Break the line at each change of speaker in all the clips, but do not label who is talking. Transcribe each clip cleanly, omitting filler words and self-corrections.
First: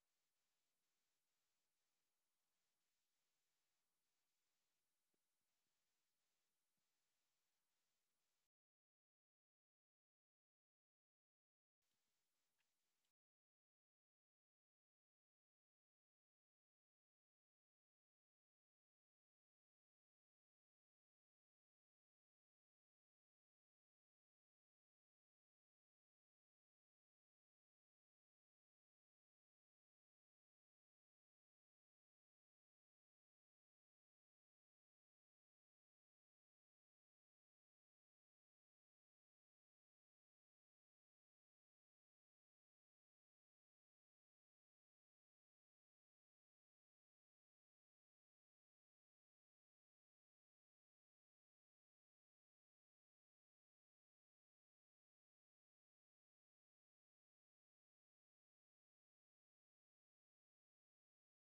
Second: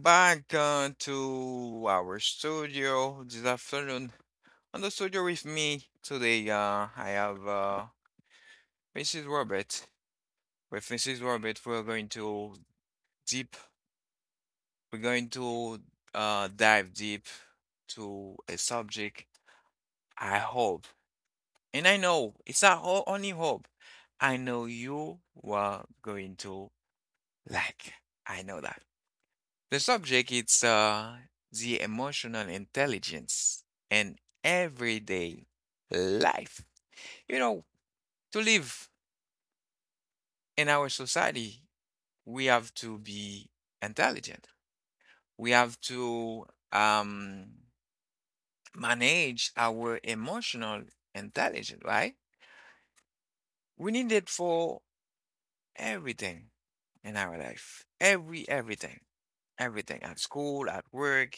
back to our studio this afternoon. On the studio with me today, I have Mrs. Robert. With Mrs. Robert, we're going to deep. We're going to dive deep to a subject. I hope, and I know it's our only hope. I know you are going to like. I know that. The subject is the emotional intelligence and everyday life. You know, to live in our society, we have to be intelligent. We have to um, manage our emotional intelligence, right? We need it for everything in our life. Everything. Everything at school, at work,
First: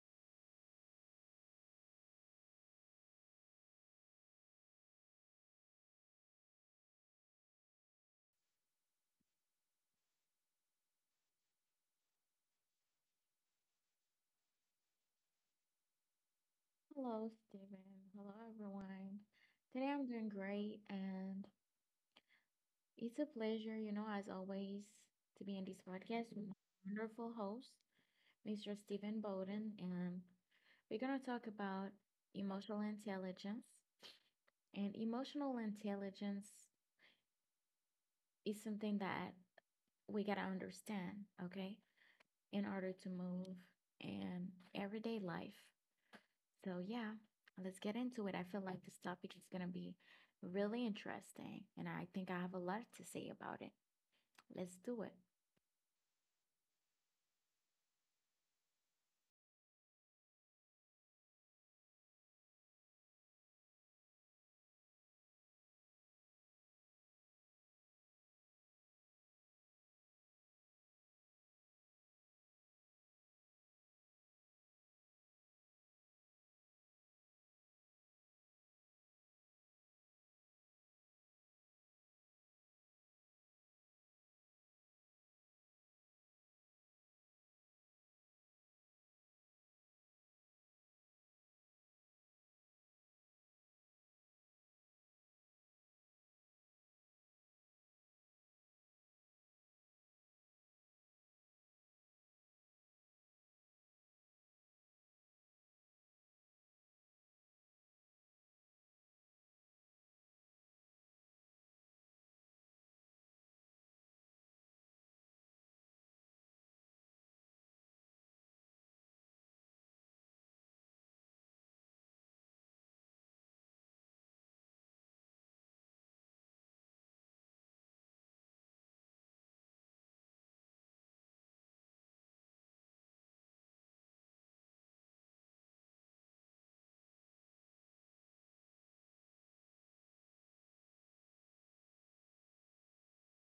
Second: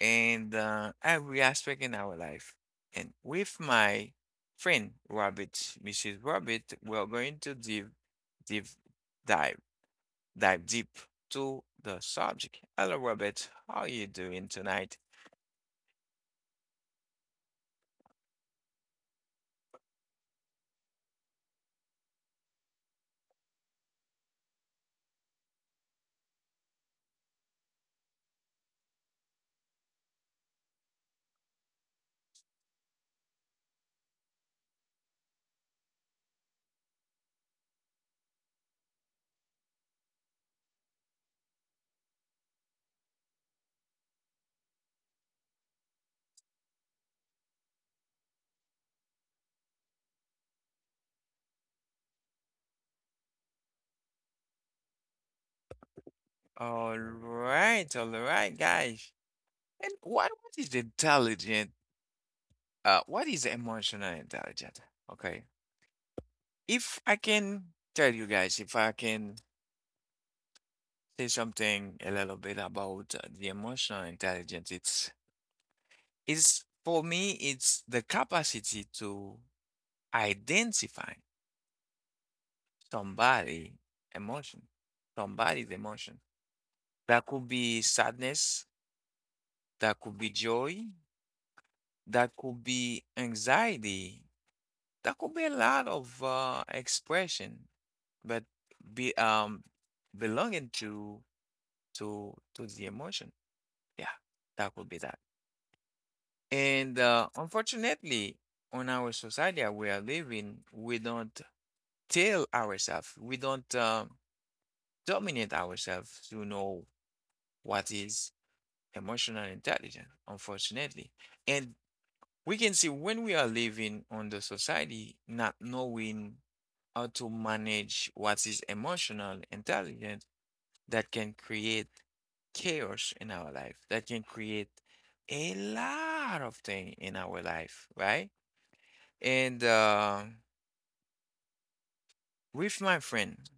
and every aspect in our life. And with my friend Rabbit, Mrs. Rabbit, we're going to dive, dive, dive, dive deep to the subject. Hello, Rabbit. How are you doing tonight?
Hello, Stephen. Hello, everyone. Today I'm doing great, and it's a pleasure, as always, to be in this podcast with my wonderful host, Mr. Stephen Bowden. And we're going to talk about emotional intelligence. And emotional intelligence is something that we got to understand, okay, in order to move in everyday life. So, yeah, let's get into it. I feel like this topic is going to be really interesting, and I think I have a lot to say about it. Let's do it.
All right, guys. And what is intelligent? What is emotional intelligence? Okay. If I can tell you guys, if I can say something a little bit about the emotional intelligence, it's for me, it's the capacity to identify somebody emotion, somebody's emotion. That could be sadness, that could be joy, that could be anxiety, that could be a lot of expression, but be belonging to the emotion. Yeah, that could be that. And unfortunately, on our society that we are living, we don't tell ourselves, we don't dominate ourselves to know what is emotional intelligence, unfortunately. And we can see when we are living on the society, not knowing how to manage what is emotional intelligence, that can create chaos in our life, that can create a lot of things in our life, right? And with my friend,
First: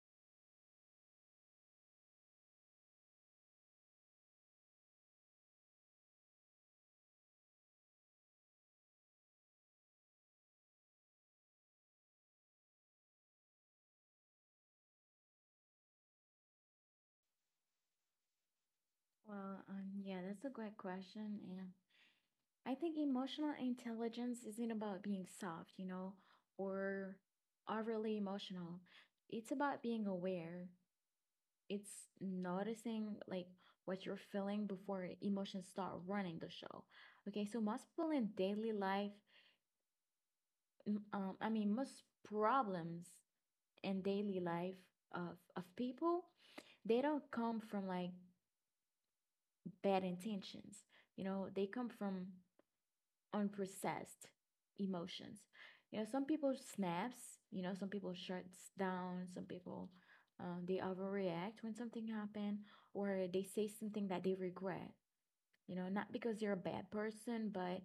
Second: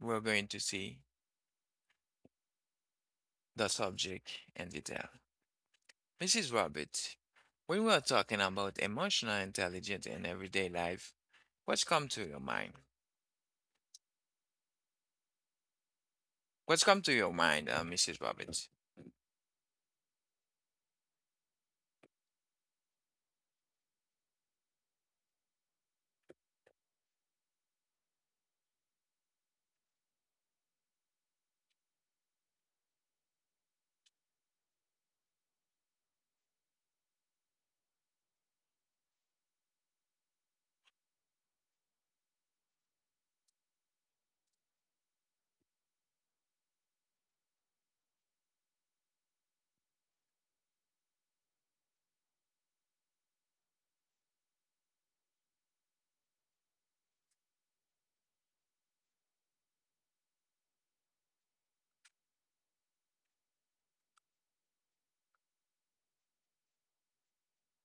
we're going to see the subject in detail. Mrs. Rabbit, when we are talking about emotional intelligence in everyday life, what's come to your mind? What's come to your mind, Mrs. Rabbit?
Yeah, that's a great question. And I think emotional intelligence isn't about being soft, or overly emotional. It's about being aware. It's noticing like what you're feeling before emotions start running the show. Okay, so most people in daily life, I mean, most problems and daily life of people they don't come from like bad intentions, they come from unprocessed emotions. Some people snaps, some people shuts down, some people they overreact when something happened or they say something that they regret, not because they're a bad person but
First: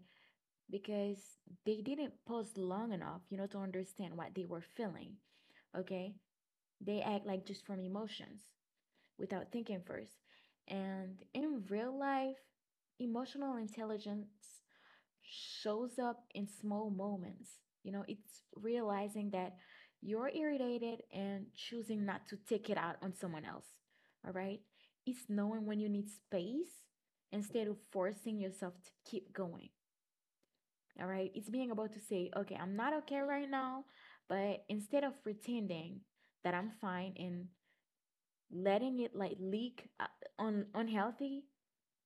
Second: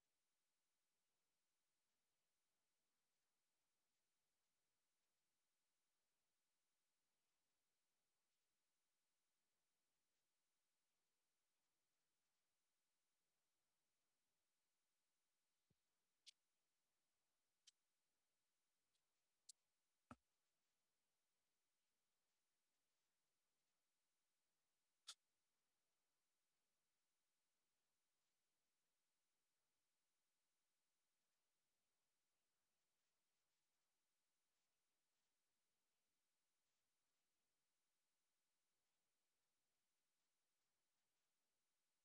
because they didn't pause long enough, to understand what they were feeling. Okay, they act like just from emotions without thinking first. And in real life, emotional intelligence shows up in small moments. It's realizing that you're irritated and choosing not to take it out on someone else. All right. It's knowing when you need space instead of forcing yourself to keep going. All right. It's being able to say, okay, I'm not okay right now. But instead of pretending that I'm fine and letting it like leak on unhealthy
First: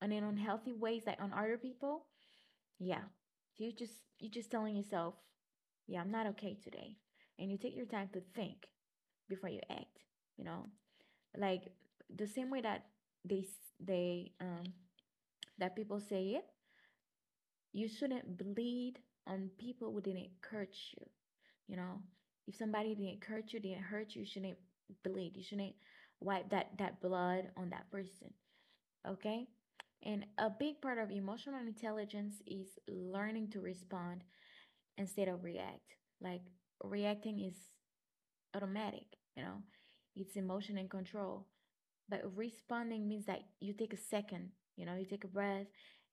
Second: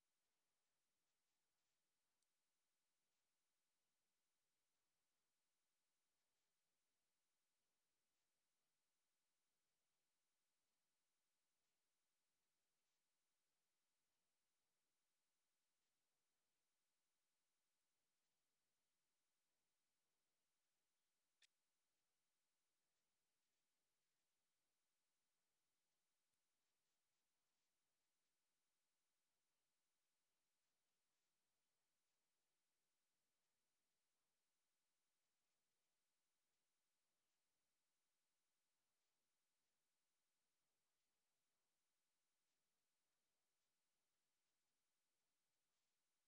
and in unhealthy ways like on other people. Yeah, so you just telling yourself, yeah, I'm not okay today, and you take your time to think before you act, you know like the same way that they they that people say it, you shouldn't bleed on people who didn't hurt you. You know If somebody didn't hurt you, you shouldn't bleed, you shouldn't wipe that blood on that person, okay? And a big part of emotional intelligence is learning to respond instead of react. Like reacting is automatic, you know, it's emotion and control. But responding means that you take a second, you take a breath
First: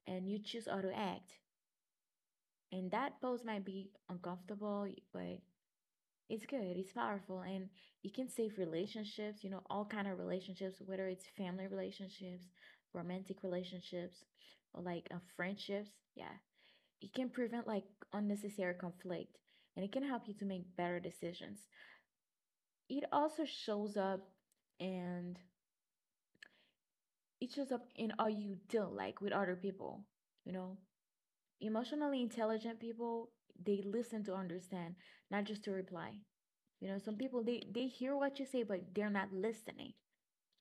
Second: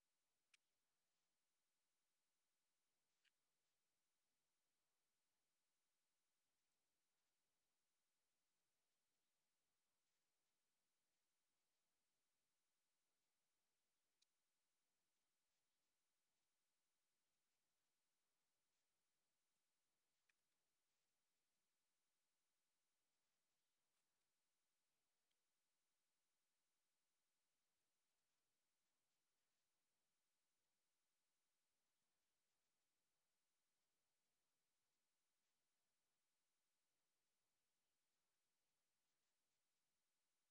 and you choose how to act. And that pose might be uncomfortable, but it's good. It's powerful, and it can save relationships, all kind of relationships, whether it's family relationships, romantic relationships, or like friendships. Yeah, it can prevent like unnecessary conflict, and it can help you to make better decisions. It also shows up, and it shows up in how you deal like with other people. You know, emotionally intelligent people, they listen to understand, not just to reply. Some people they hear what you say, but they're not listening,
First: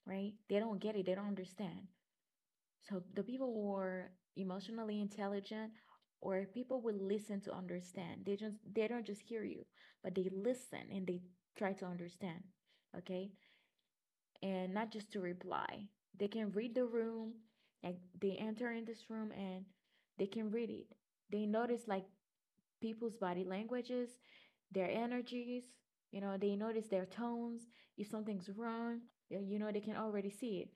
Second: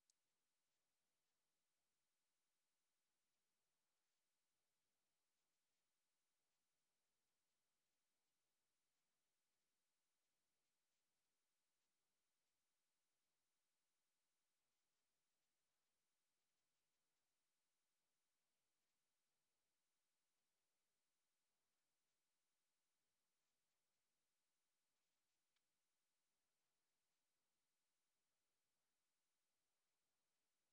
right? They don't get it. They don't understand. So the people who are emotionally intelligent or people will listen to understand. They don't just hear you, but they listen and they try to understand. Okay? And not just to reply. They can read the room, like they enter in this room and they can read it. They notice like people's body languages, their energies, they notice their tones. If something's wrong, they can already see it.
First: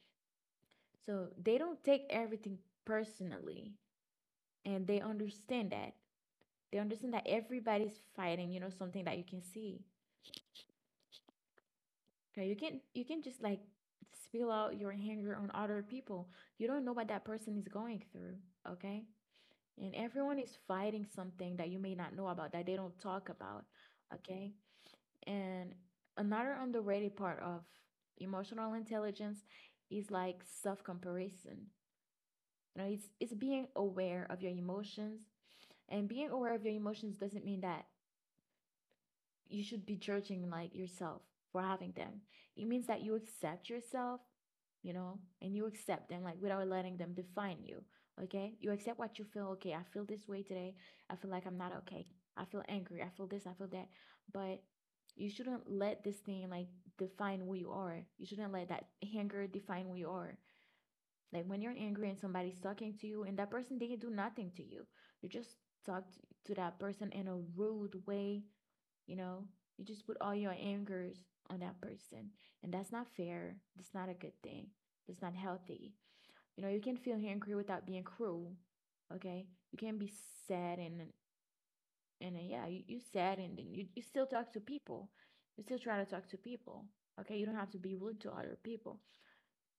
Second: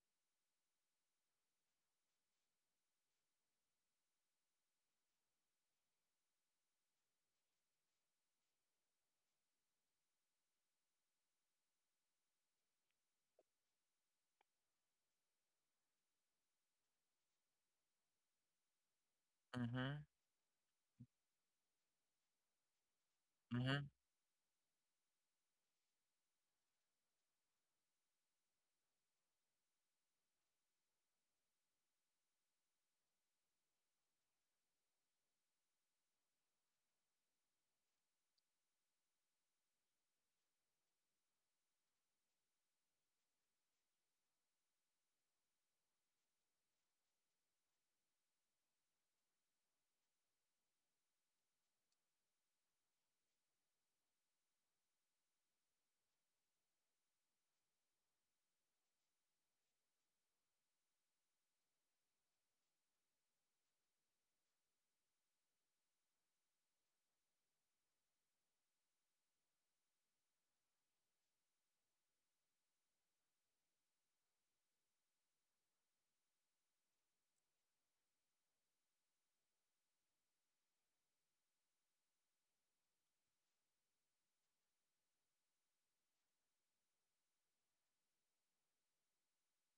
So they don't take everything personally and they understand that. They understand that everybody's fighting, something that you can see. Okay, you can just like spill out your anger on other people. You don't know what that person is going through, okay? And
Mhm,
everyone is fighting something that you may not know about that they don't talk about,
mhm,
okay? And another underrated part of emotional intelligence is like self-comparison. It's being aware of your emotions, and being aware of your emotions doesn't mean that you should be judging like yourself for having them. It means that you accept yourself, and you accept them like without letting them define you. Okay, you accept what you feel. Okay, I feel this way today. I feel like I'm not okay. I feel angry. I feel this. I feel that. But you shouldn't let this thing like define who you are. You shouldn't let that anger define who you are. Like when you're angry and somebody's talking to you, and that person didn't do nothing to you, you just talked to that person in a rude way, you know, you just put all your angers on that person, and that's not fair. That's not a good thing. That's not healthy. You can feel angry without being cruel. Okay, you can be sad and yeah, you sad and then you still talk to people. You still try to talk to people. Okay, you don't have to be rude to other people.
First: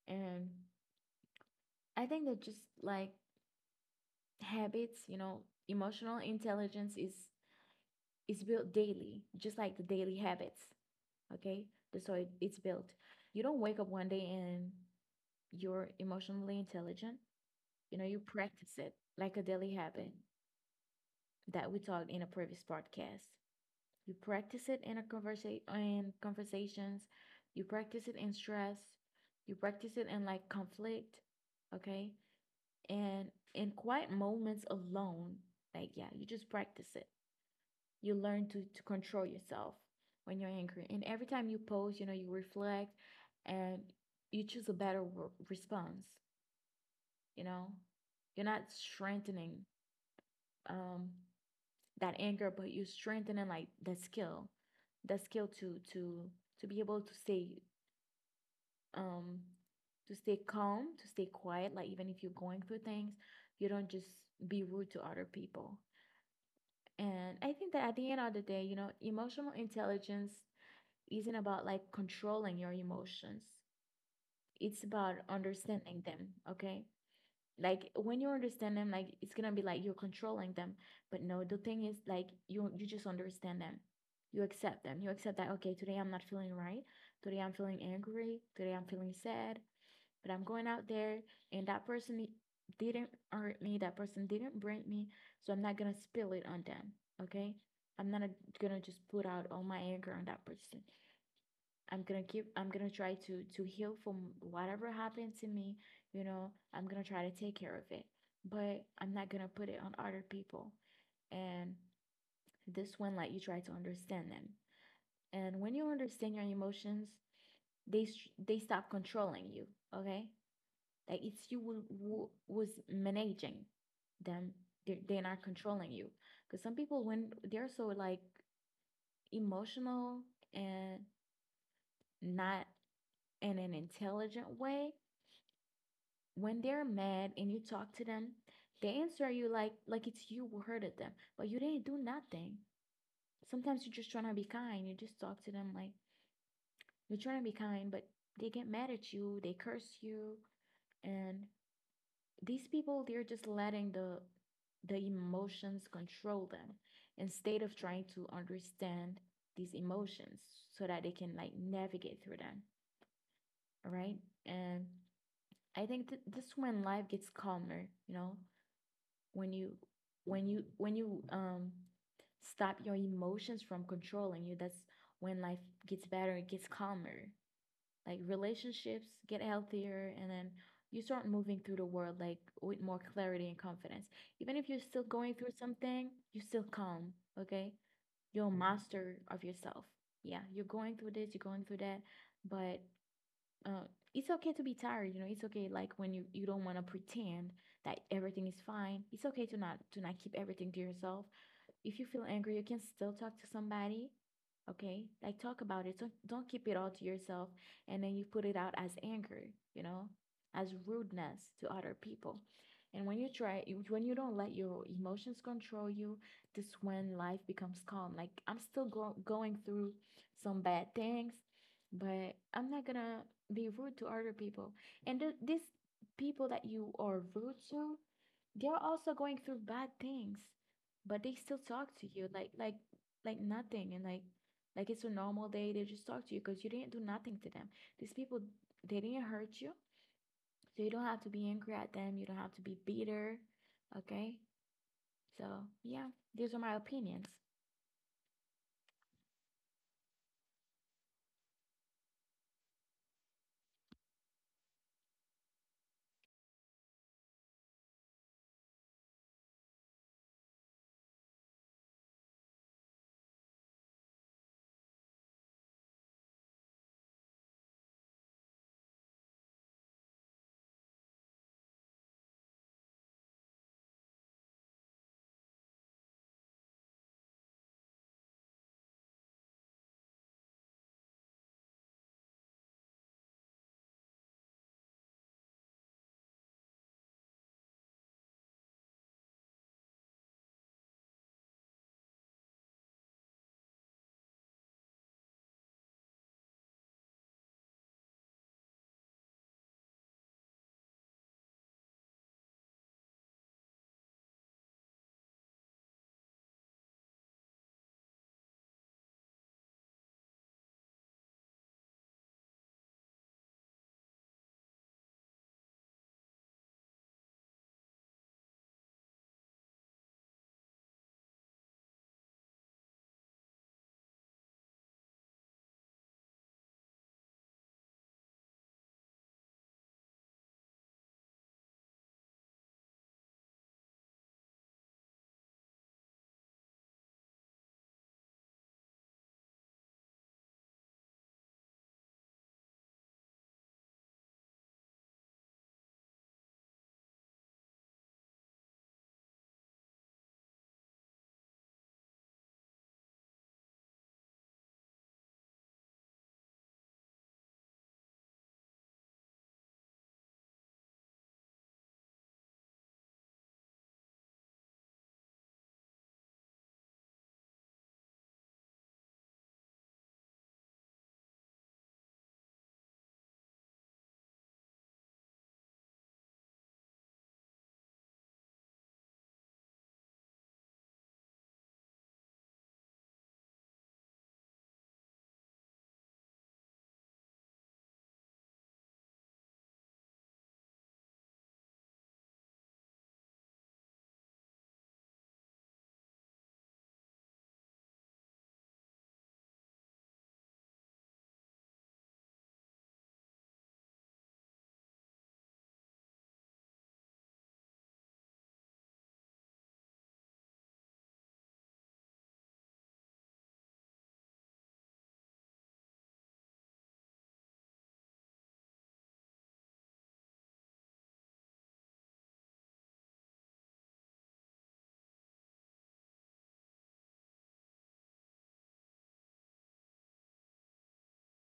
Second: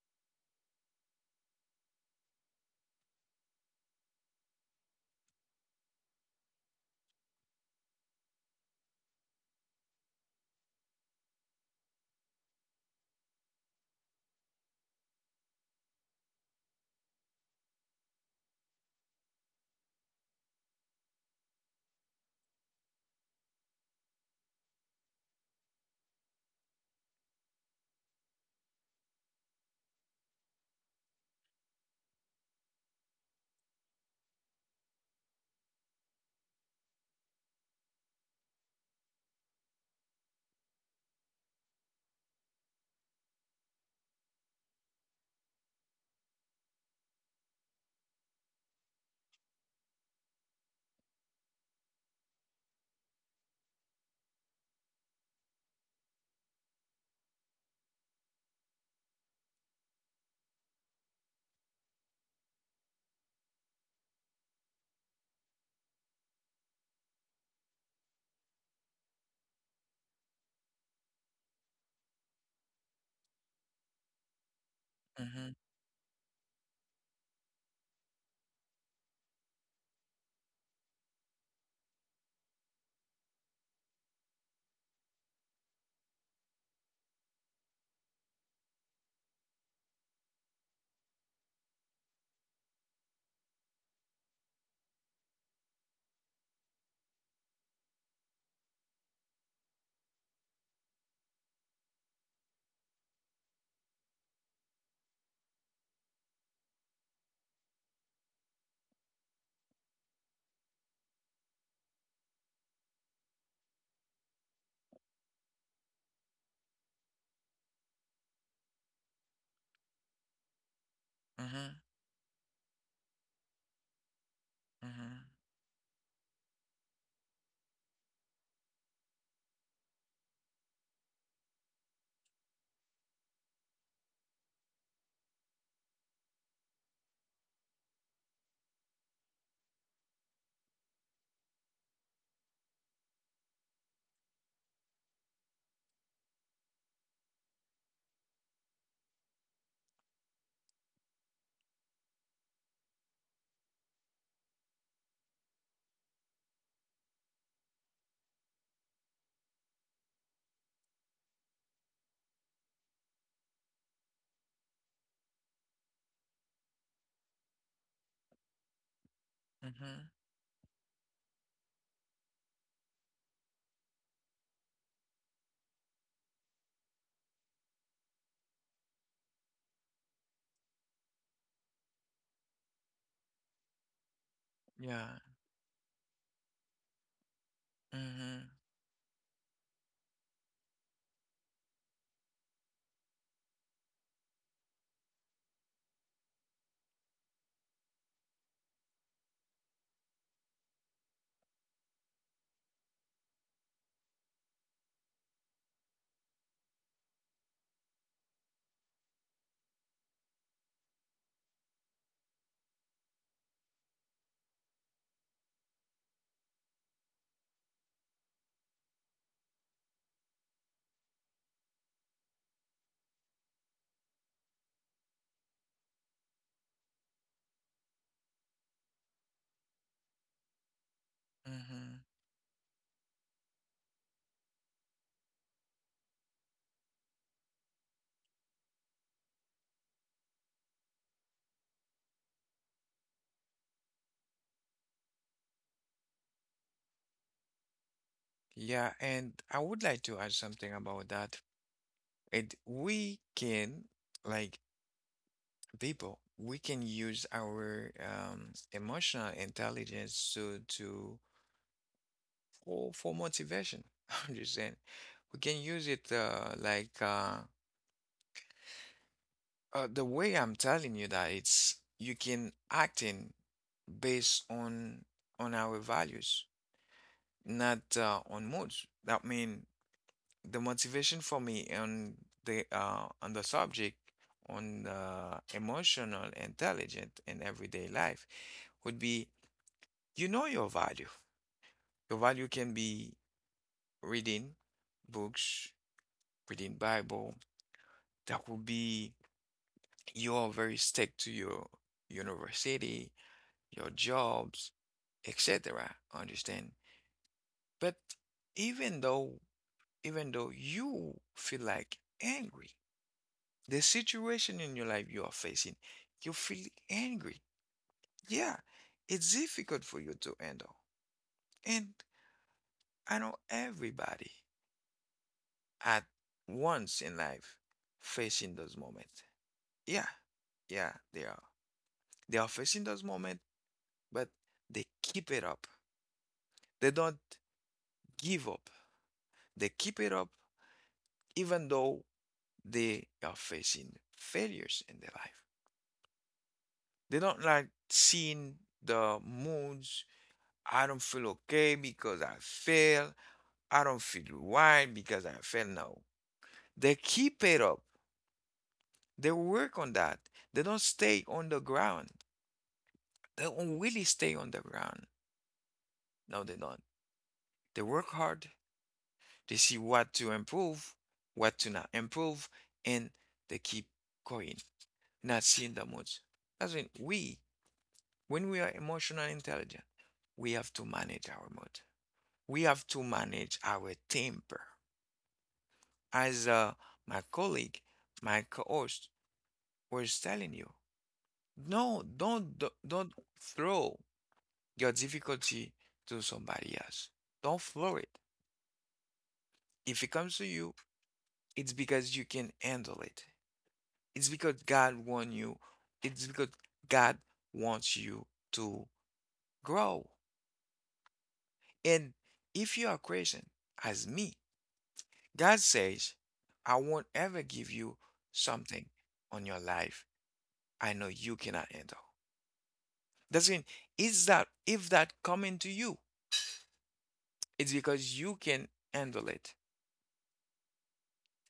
And I think that just like habits, emotional intelligence is built daily, just like the daily habits. Okay, the so it's built. You don't wake up one day and you're emotionally intelligent. You practice it like a daily habit that we talked in a previous podcast. You practice it in a conversation in conversations. You practice it in stress. You practice it in like conflict. Okay, and in quiet moments alone, like, yeah, you just practice it. You learn to control yourself when you're angry. And every time you post, you reflect and you choose a better response, you know? You're not strengthening um, that anger, but you're strengthening like the skill to be able um to stay calm, to stay quiet, like even if you're going through things, you don't just be rude to other people. And I think that at the end of the day, emotional intelligence isn't about like controlling your emotions. It's about
mhm,
understanding them, okay? Like when you understand them, like it's gonna be like you're controlling them. But no, the thing is like you just understand them. You accept them. You accept that, okay, today I'm not feeling right. Today I'm feeling angry. Today I'm feeling sad. But I'm going out there and that person didn't hurt me. That person didn't break me. So I'm not gonna spill it on them. Okay. I'm not gonna just put out all my anger on that person. I'm gonna try to heal from whatever happened to me, I'm gonna try to take care of it, but I'm not gonna put it on other people. And this one, like you try to understand them. And when you understand your emotions, they stop controlling you, okay? Like it's you
mhm,
who was managing them.
mhm,
They're not controlling you. Because some people, when they're so like emotional and not in an intelligent way, when they're mad and you talk to them, they answer you like it's you who hurted them, but you didn't do nothing. Sometimes you're just trying to be kind. You just talk to them like you're trying to be kind, but they get mad at you, they curse you, and these people they're just letting the emotions control them instead of trying to understand these emotions so that they can like navigate through them, all right? And I think that this when life gets calmer, when you
mhm.
when you stop your emotions from controlling you, that's when life gets better. It gets calmer. Like relationships get healthier and then you start moving through the world like with more clarity and confidence, even if you're
Yeah.
still going through something, you're still calm. Okay,
Mhm,
you're a master of yourself. Yeah, you're going through this, you're going through that, but uh, it's okay to be tired, it's okay like you don't want to pretend that everything is fine. It's okay to not keep everything to yourself. If you feel angry, you can still talk to somebody, okay? Like talk about it. Don't keep it all to yourself and then you put it out as anger, you know, as rudeness to other people. And when you don't let your emotions control you, this is when life becomes calm. Like I'm still going through some bad things, but I'm not going to be rude to other people. And these people that you are rude to, they're also going through bad things, but they still talk
mhm.
to you like nothing and like it's a normal day. They just talk to you because you didn't do nothing to them. These people they didn't hurt you, so you don't have to be angry at them. You don't have to be bitter. Okay, so yeah, these are my opinions.
Yeah, and I would like to add something about that. It we can like people, we can use our emotional intelligence to for motivation. I'm just saying we can use it like the way I'm telling you that it's you can act in based on our values, not on moods. That mean the motivation for me on the subject on the emotional intelligent in everyday life would be you know your value. Your value can be reading books, reading Bible. That would be you are very stick to your university, your jobs, etc. Understand? But even though even though you feel like angry the situation in your life you are facing, you feel angry. Yeah, it's difficult for you to handle. And I know everybody at once in life facing those moments. Yeah, yeah, they are. They are facing those moments, but they keep it up. They don't give up. They keep it up even though they are facing failures in their life. They don't like seeing the moods I don't feel okay because I fail. I don't feel right because I fail. No. They keep it up. They work on that. They don't stay on the ground. They don't really stay on the ground. No, they don't. They work hard. They see what to improve, what to not improve, and they keep going, not seeing the moods. That's when when we are emotional intelligent, we have to manage our mood. We have to manage our temper. As my colleague, my co-host was telling you. No, don't throw your difficulty to somebody else. Don't throw it. If it comes to you, it's because you can handle it. It's because God wants you. It's because God wants you to grow. And if you are Christian, as me, God says, I won't ever give you something on your life I know you cannot handle. That's again, is that if that coming to you, it's because you can handle it.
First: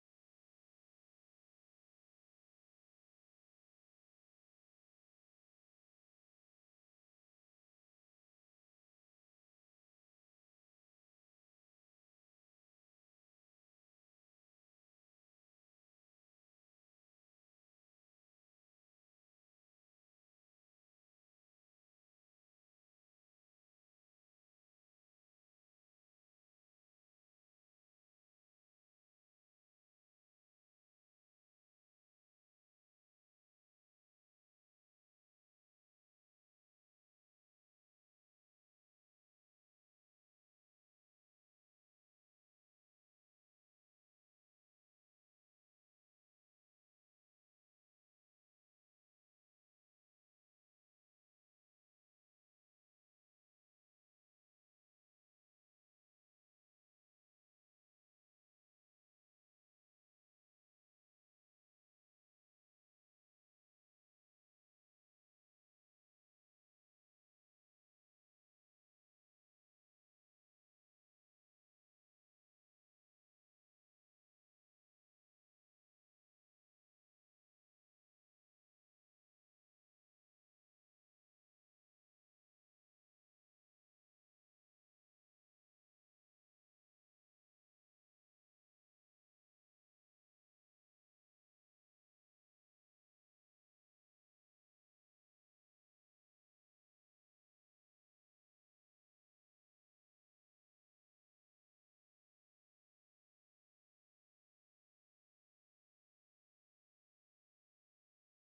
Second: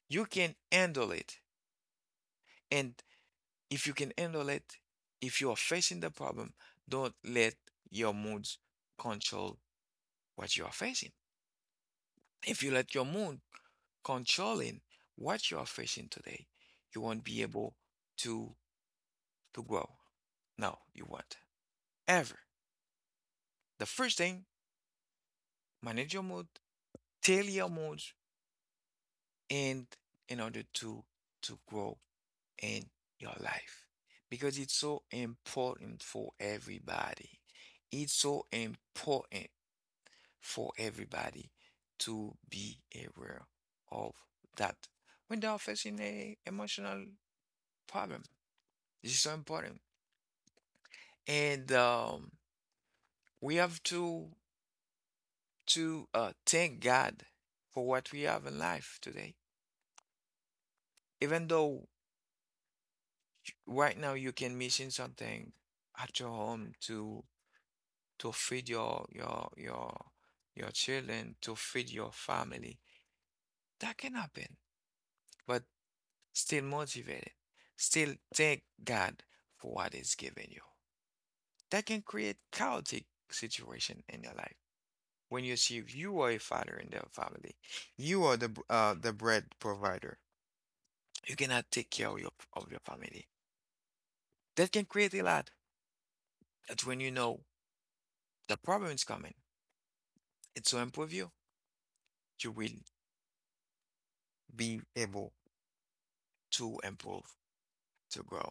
You can handle it. And if you can handle it, if you are facing the problem, don't let your moods control what you are facing. If you let your mood controlling what you are facing today, you won't be able to to grow. No, you won't. Ever. The first thing, manage your mood, tell your moods, and in order to grow in your life because it's so important for everybody. It's so important for everybody to be aware of that when they are facing a emotional problem. This is so important. And we have to thank God for what we have in life today. Even though right now you can missing something at your home to feed your children, to feed your family. That can happen, but still motivated. Still thank God for what He's given you. That can create chaotic situation in your life. When you see you are a father in the family, you are the bread provider. You cannot take care of your family. That can create a lot. That's when you know the problem is coming. It's to improve you. You will be able to improve to grow.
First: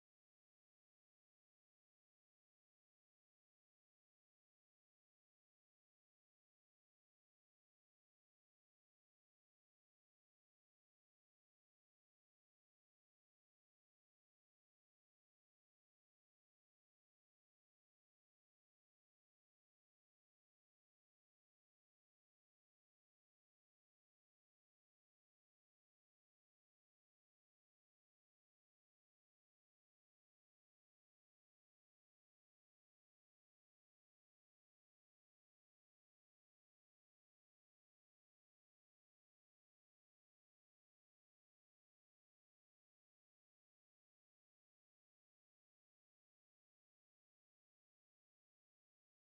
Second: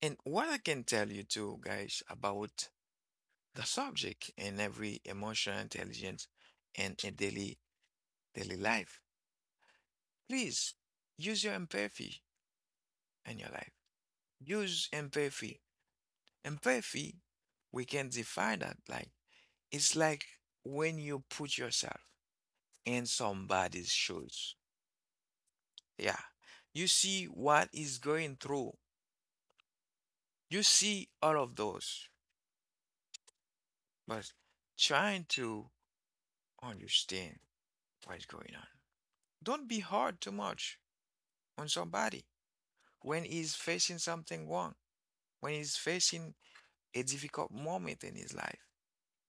And what I can tell you too, guys, about the subject in every emotional intelligence and a daily life. Please use your empathy in your life. Use empathy. Empathy, we can define that like it's like when you put yourself in somebody's shoes. Yeah. You see what is going through. You see all of those, but trying to understand what's going on. Don't be hard too much on somebody when he's facing something wrong, when he's facing a difficult moment in his life.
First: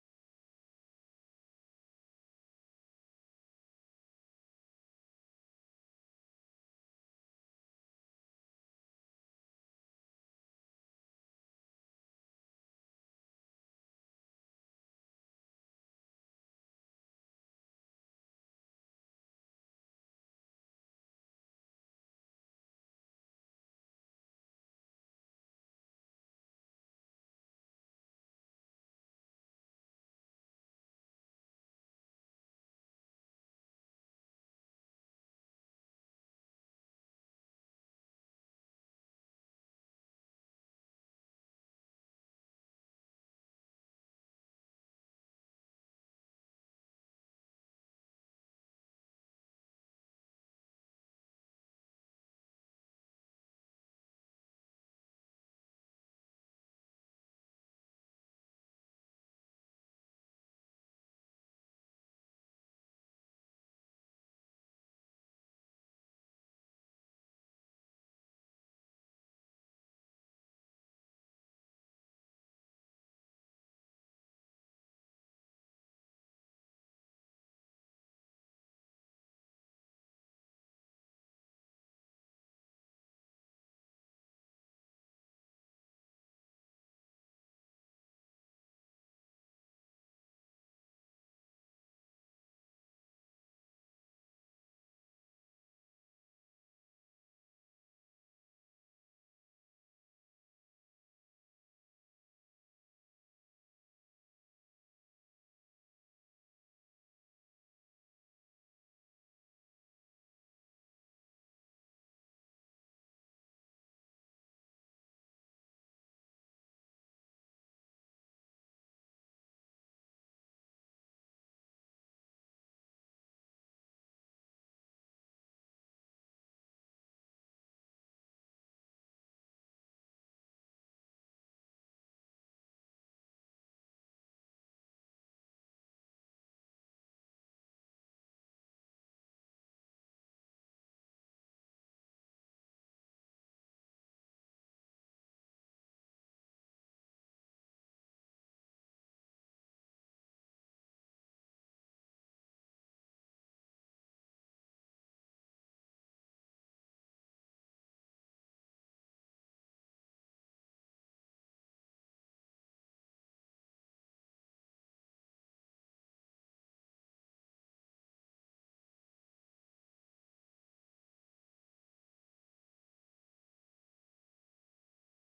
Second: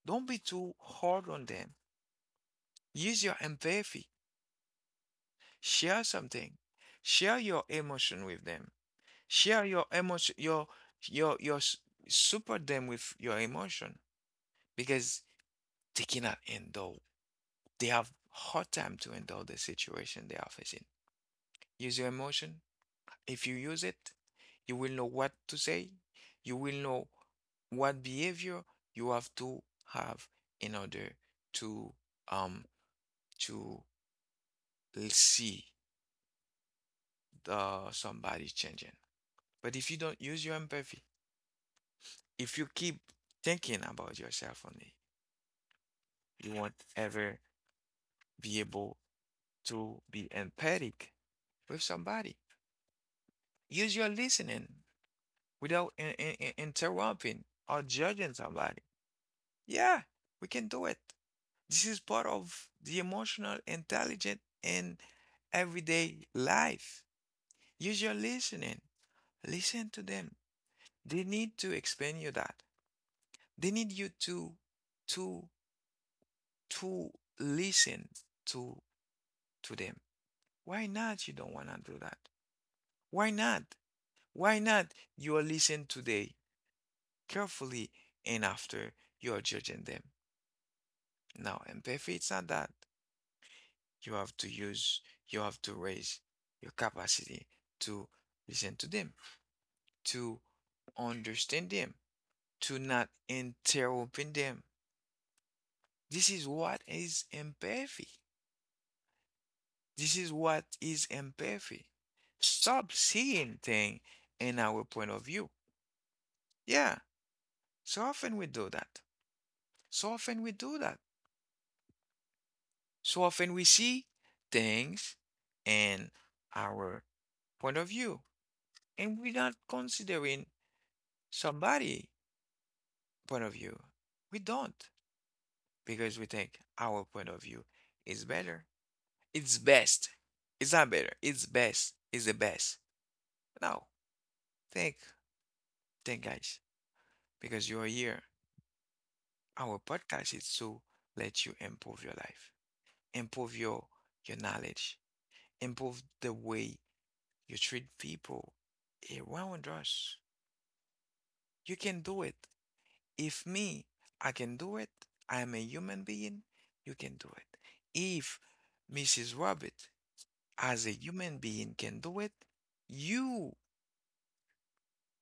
Don't be too hard on them. Use your empathy. Share something. Share your emotion with them. Share your emotion, your, your, support them with your emotion because they cannot endure. They have hard time to endure the situation they are facing. Use your emotion. If you use it, you will know what to say, you will know what behavior you have to have in order to um to see the somebody changing. But if you don't use your empathy, if you keep thinking about yourself only, you won't ever be able to be empathic with somebody. Use your listening without interrupting or judging somebody. Yeah, we can do it. This is part of the emotional intelligence in everyday life. Use your listening. Listen to them. They need to explain you that. They need you to to listen to to them. Why not you don't wanna do that? Why not? Why not you are listening today carefully and after you are judging them? Now empathy it's not that. you have to use, you have to raise your capacity to listen to them, to understand them, to not interrupt them. This is what is empathy. This is what is empathy. Stop seeing things in our point of view. Yeah, so often we do that. So often we do that. So often we see things in our point of view and we're not considering somebody point of view. We don't because we think our point of view is better. It's best. It's not better. It's best. It's the best. Now, think, think, guys, because you're here. Our podcast is to let you improve your life, improve your knowledge, improve the way you treat people around us. You can do it. If me, I can do it. I am a human being. You can do it. If Mrs. Rabbit as a human being can do it, you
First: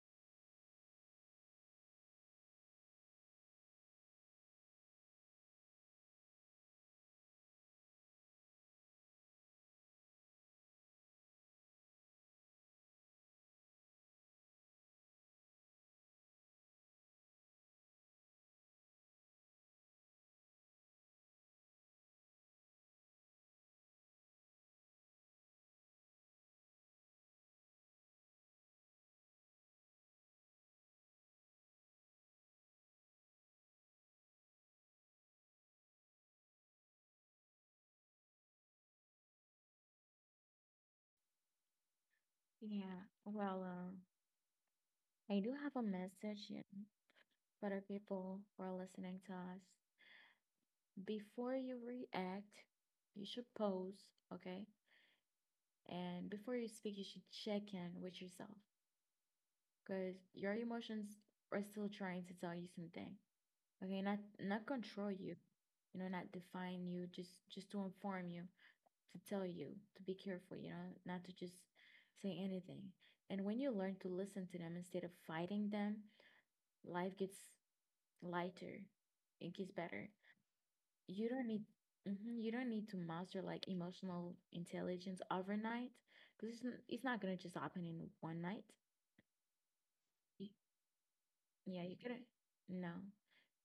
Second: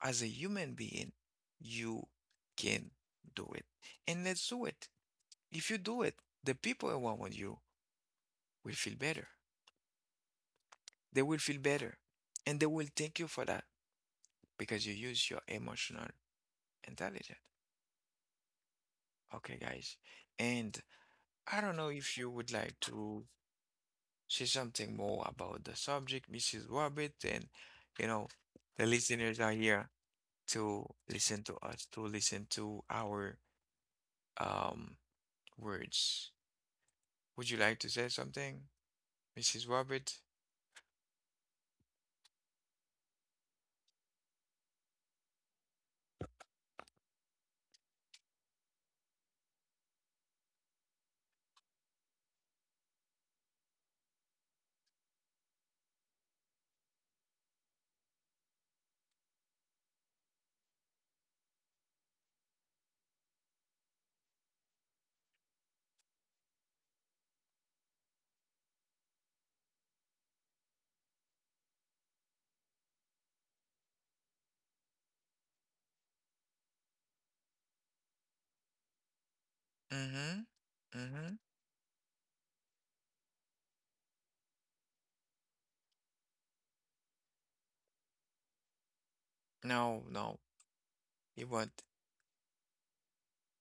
as a human being, you can do it. And let's do it. If you do it, the people around you will feel better. They will feel better. And they will thank you for that because you use your emotional intelligence. Okay, guys. And I don't know if you would like to say something more about the subject, Mrs. Robert, and you know, the listeners are here to listen to us, to listen to our um words. Would you like to say something, Mrs. Robert?
Yeah, well, I do have a message, yeah, for the people who are listening to us. Before you react, you should pause. Okay. And before you speak, you should check in with yourself because your emotions are still trying to tell you something. Okay, not control you, you know, not define you, just to inform you, to tell you to be careful, you know, not to just say anything. And when you learn to listen to them instead of fighting them, life gets lighter. It gets better.
Mm-hmm.
you
Mm-hmm.
don't need mhm, you don't need to master like emotional intelligence overnight because it's not gonna just happen in one night.
No, no,
Y-
it
Yeah,
won't.
you gotta— no,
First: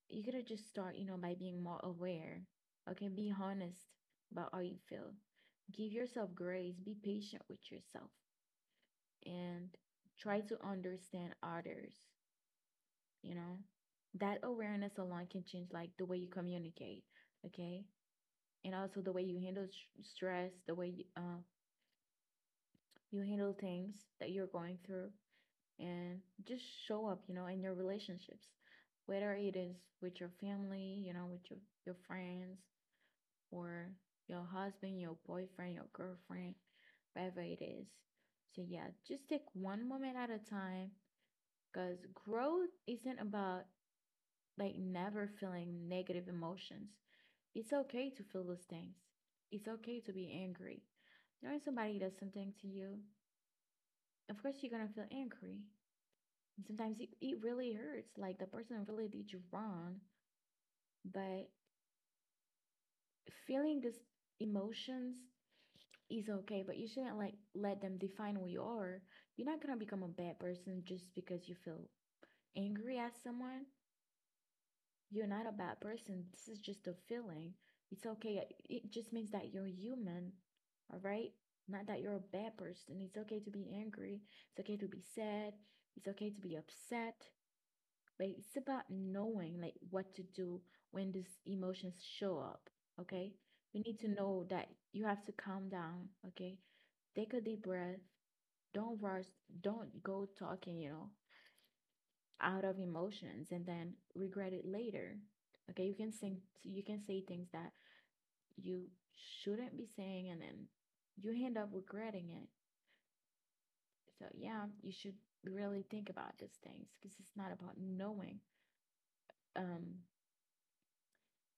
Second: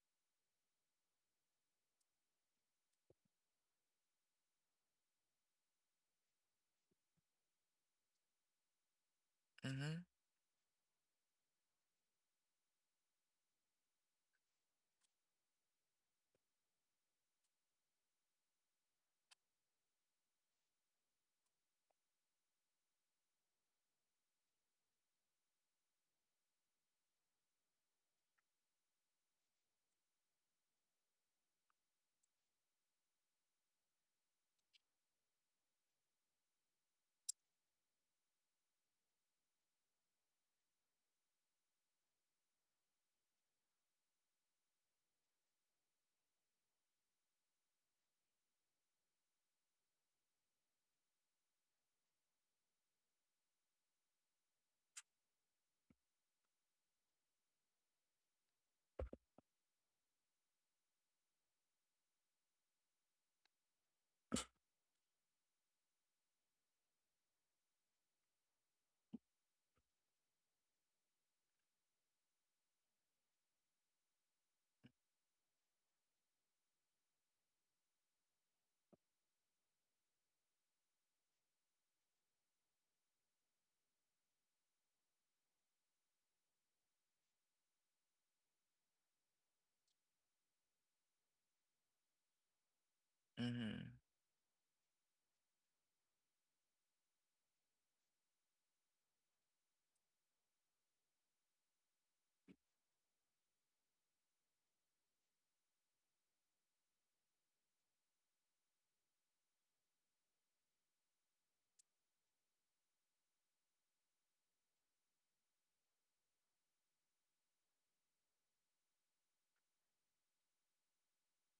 you gotta just start, you know, by being more aware. Okay, be honest about how you feel. Give yourself grace. Be patient with yourself and
Mm-hmm.
try to understand others. You know, that awareness alone can change like the way you communicate. Okay, and also the way you handle stress, the way you, you handle things that you're going through and just show up, you know, in your relationships, whether it is with your family, you know, with your friends or your husband, your boyfriend, your girlfriend, whatever it is. So, yeah, just take one moment at a time because growth isn't about like never feeling negative emotions. It's okay to feel those things. It's okay to be angry. Knowing somebody does something to you, of course, you're going to feel angry. And sometimes it really hurts. Like the person really did you wrong, but feeling these emotions is okay, but you shouldn't like let them define who you are. You're not gonna become a bad person just because you feel angry at someone. You're not a bad person. This is just a feeling. It's okay. It just means that you're human, all right? Not that you're a bad person. It's okay to be angry. It's okay to be sad. It's okay to be upset, but it's about knowing like what to do when these emotions show up. Okay, you
Mm-hmm.
need to know that you have to calm down. Okay, take a deep breath, don't rush, don't go talking, out of emotions and then regret it later. Okay, you can sing, you can say things that you shouldn't be saying, and then you end up regretting it. So yeah, you should really think about these things because it's not about knowing, um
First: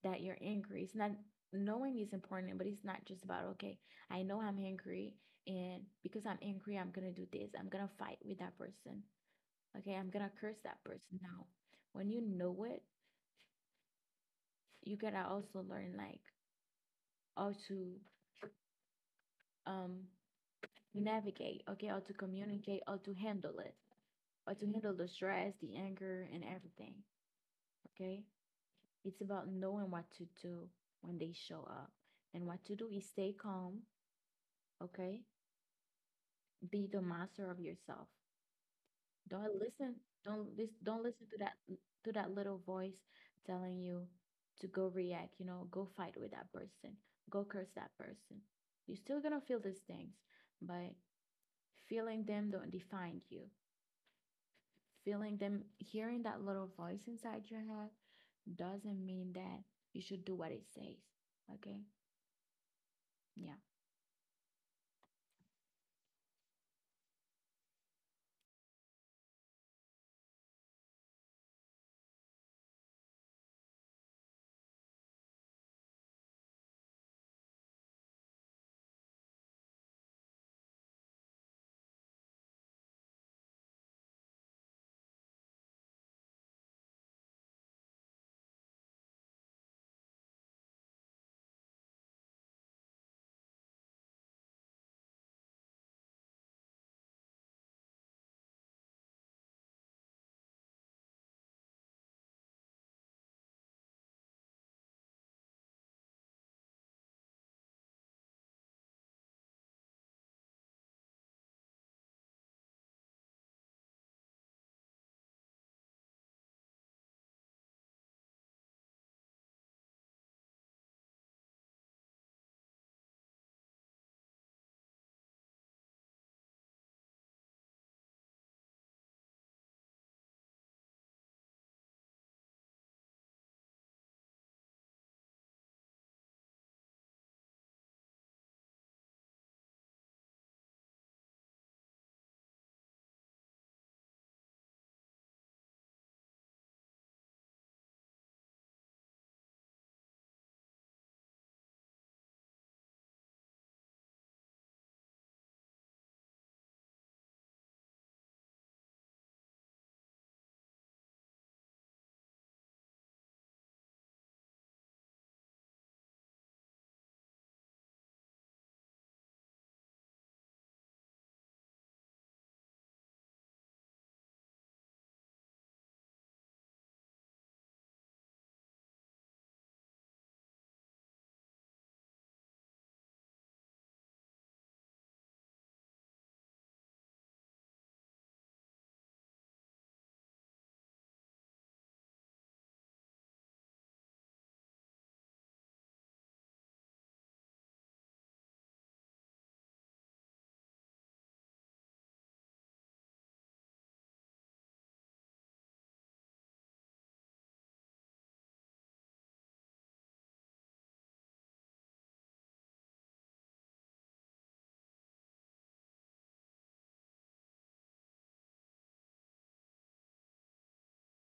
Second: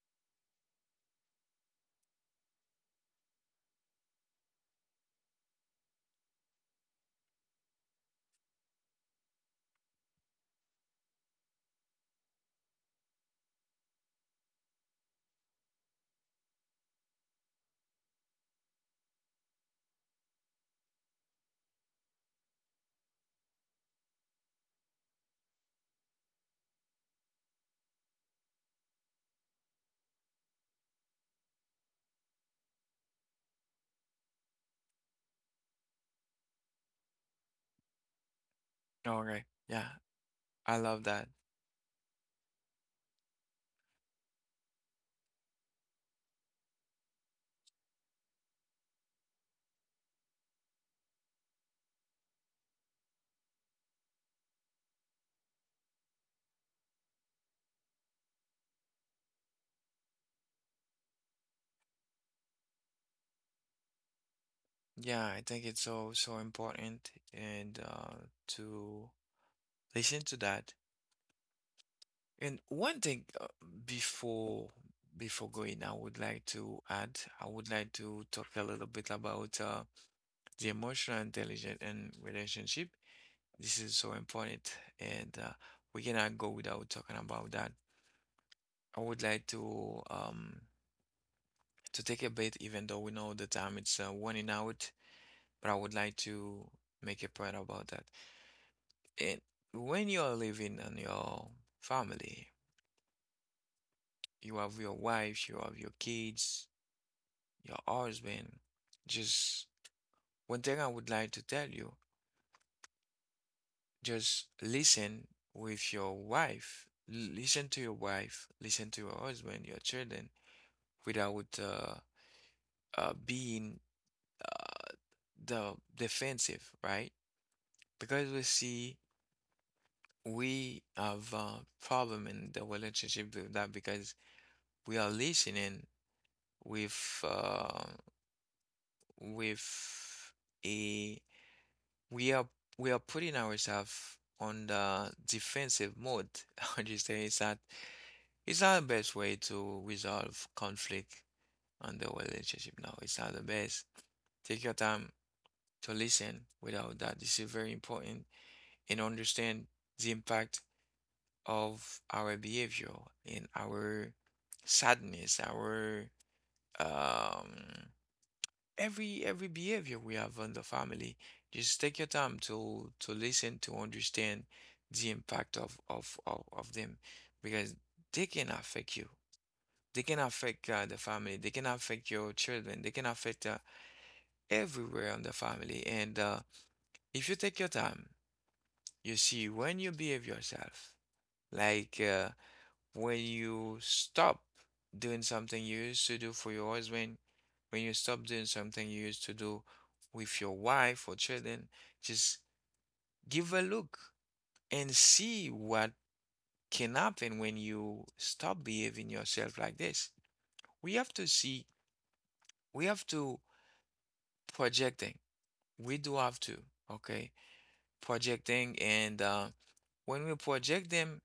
that you're angry. It's not— knowing is important, but it's not just about, okay, I know I'm angry, and because I'm angry, I'm gonna do this. I'm gonna fight with that person. Okay, I'm gonna curse that person now. When you know it, you gotta also learn like how to, um navigate, okay, how to communicate, how to handle it, how to handle the stress, the anger, and everything. Okay, it's about knowing what to do when they show up, and what to do is stay calm. Okay, be the master of yourself.
All right.
Don't
Yeah,
listen. Don't listen.
I love
Don't
that.
listen to that— to that little voice telling you to go react. You know, go fight with that person. Go curse that person. You're still gonna feel these things, but feeling them don't define you. Feeling them, hearing that little voice inside your head doesn't mean that you should do what it says. Okay? Yeah.
Yeah, I think it's so so important and to listen to that. And one thing before before going, I would like to talk a little bit about the emotional intelligence and relationship. This is so important, and we cannot go without talking about that. I would like to take a bit, even though we know the time it's running out, but I would like to make a point about that. And when you are living on your family, you have your wife, you have your kids, your husband. Just one thing I would like to tell you. Just listen with your wife. Listen to your wife. Listen to your husband, your children, without being uh, the defensive, right? Because we have a problem in the relationship with that because we are listening with uh, with a we are we are putting ourselves on the defensive mode. Understand? It's not the best way to resolve conflict on the relationship. No, it's not the best. Take your time to listen without that. This is very important, and understand the impact of our behavior and our sadness, our um every behavior we have on the family. Just take your time to listen to understand the impact of them, because they can affect you. They can affect the family. They can affect your children. They can affect everywhere on the family. And if you take your time, you see when you behave yourself, like when you stop doing something you used to do for your husband, when you stop doing something you used to do with your wife or children, just give a look and see what can happen when you stop behaving yourself like this. We have to see, we have to projecting. We do have to, okay? Projecting, and when we project them,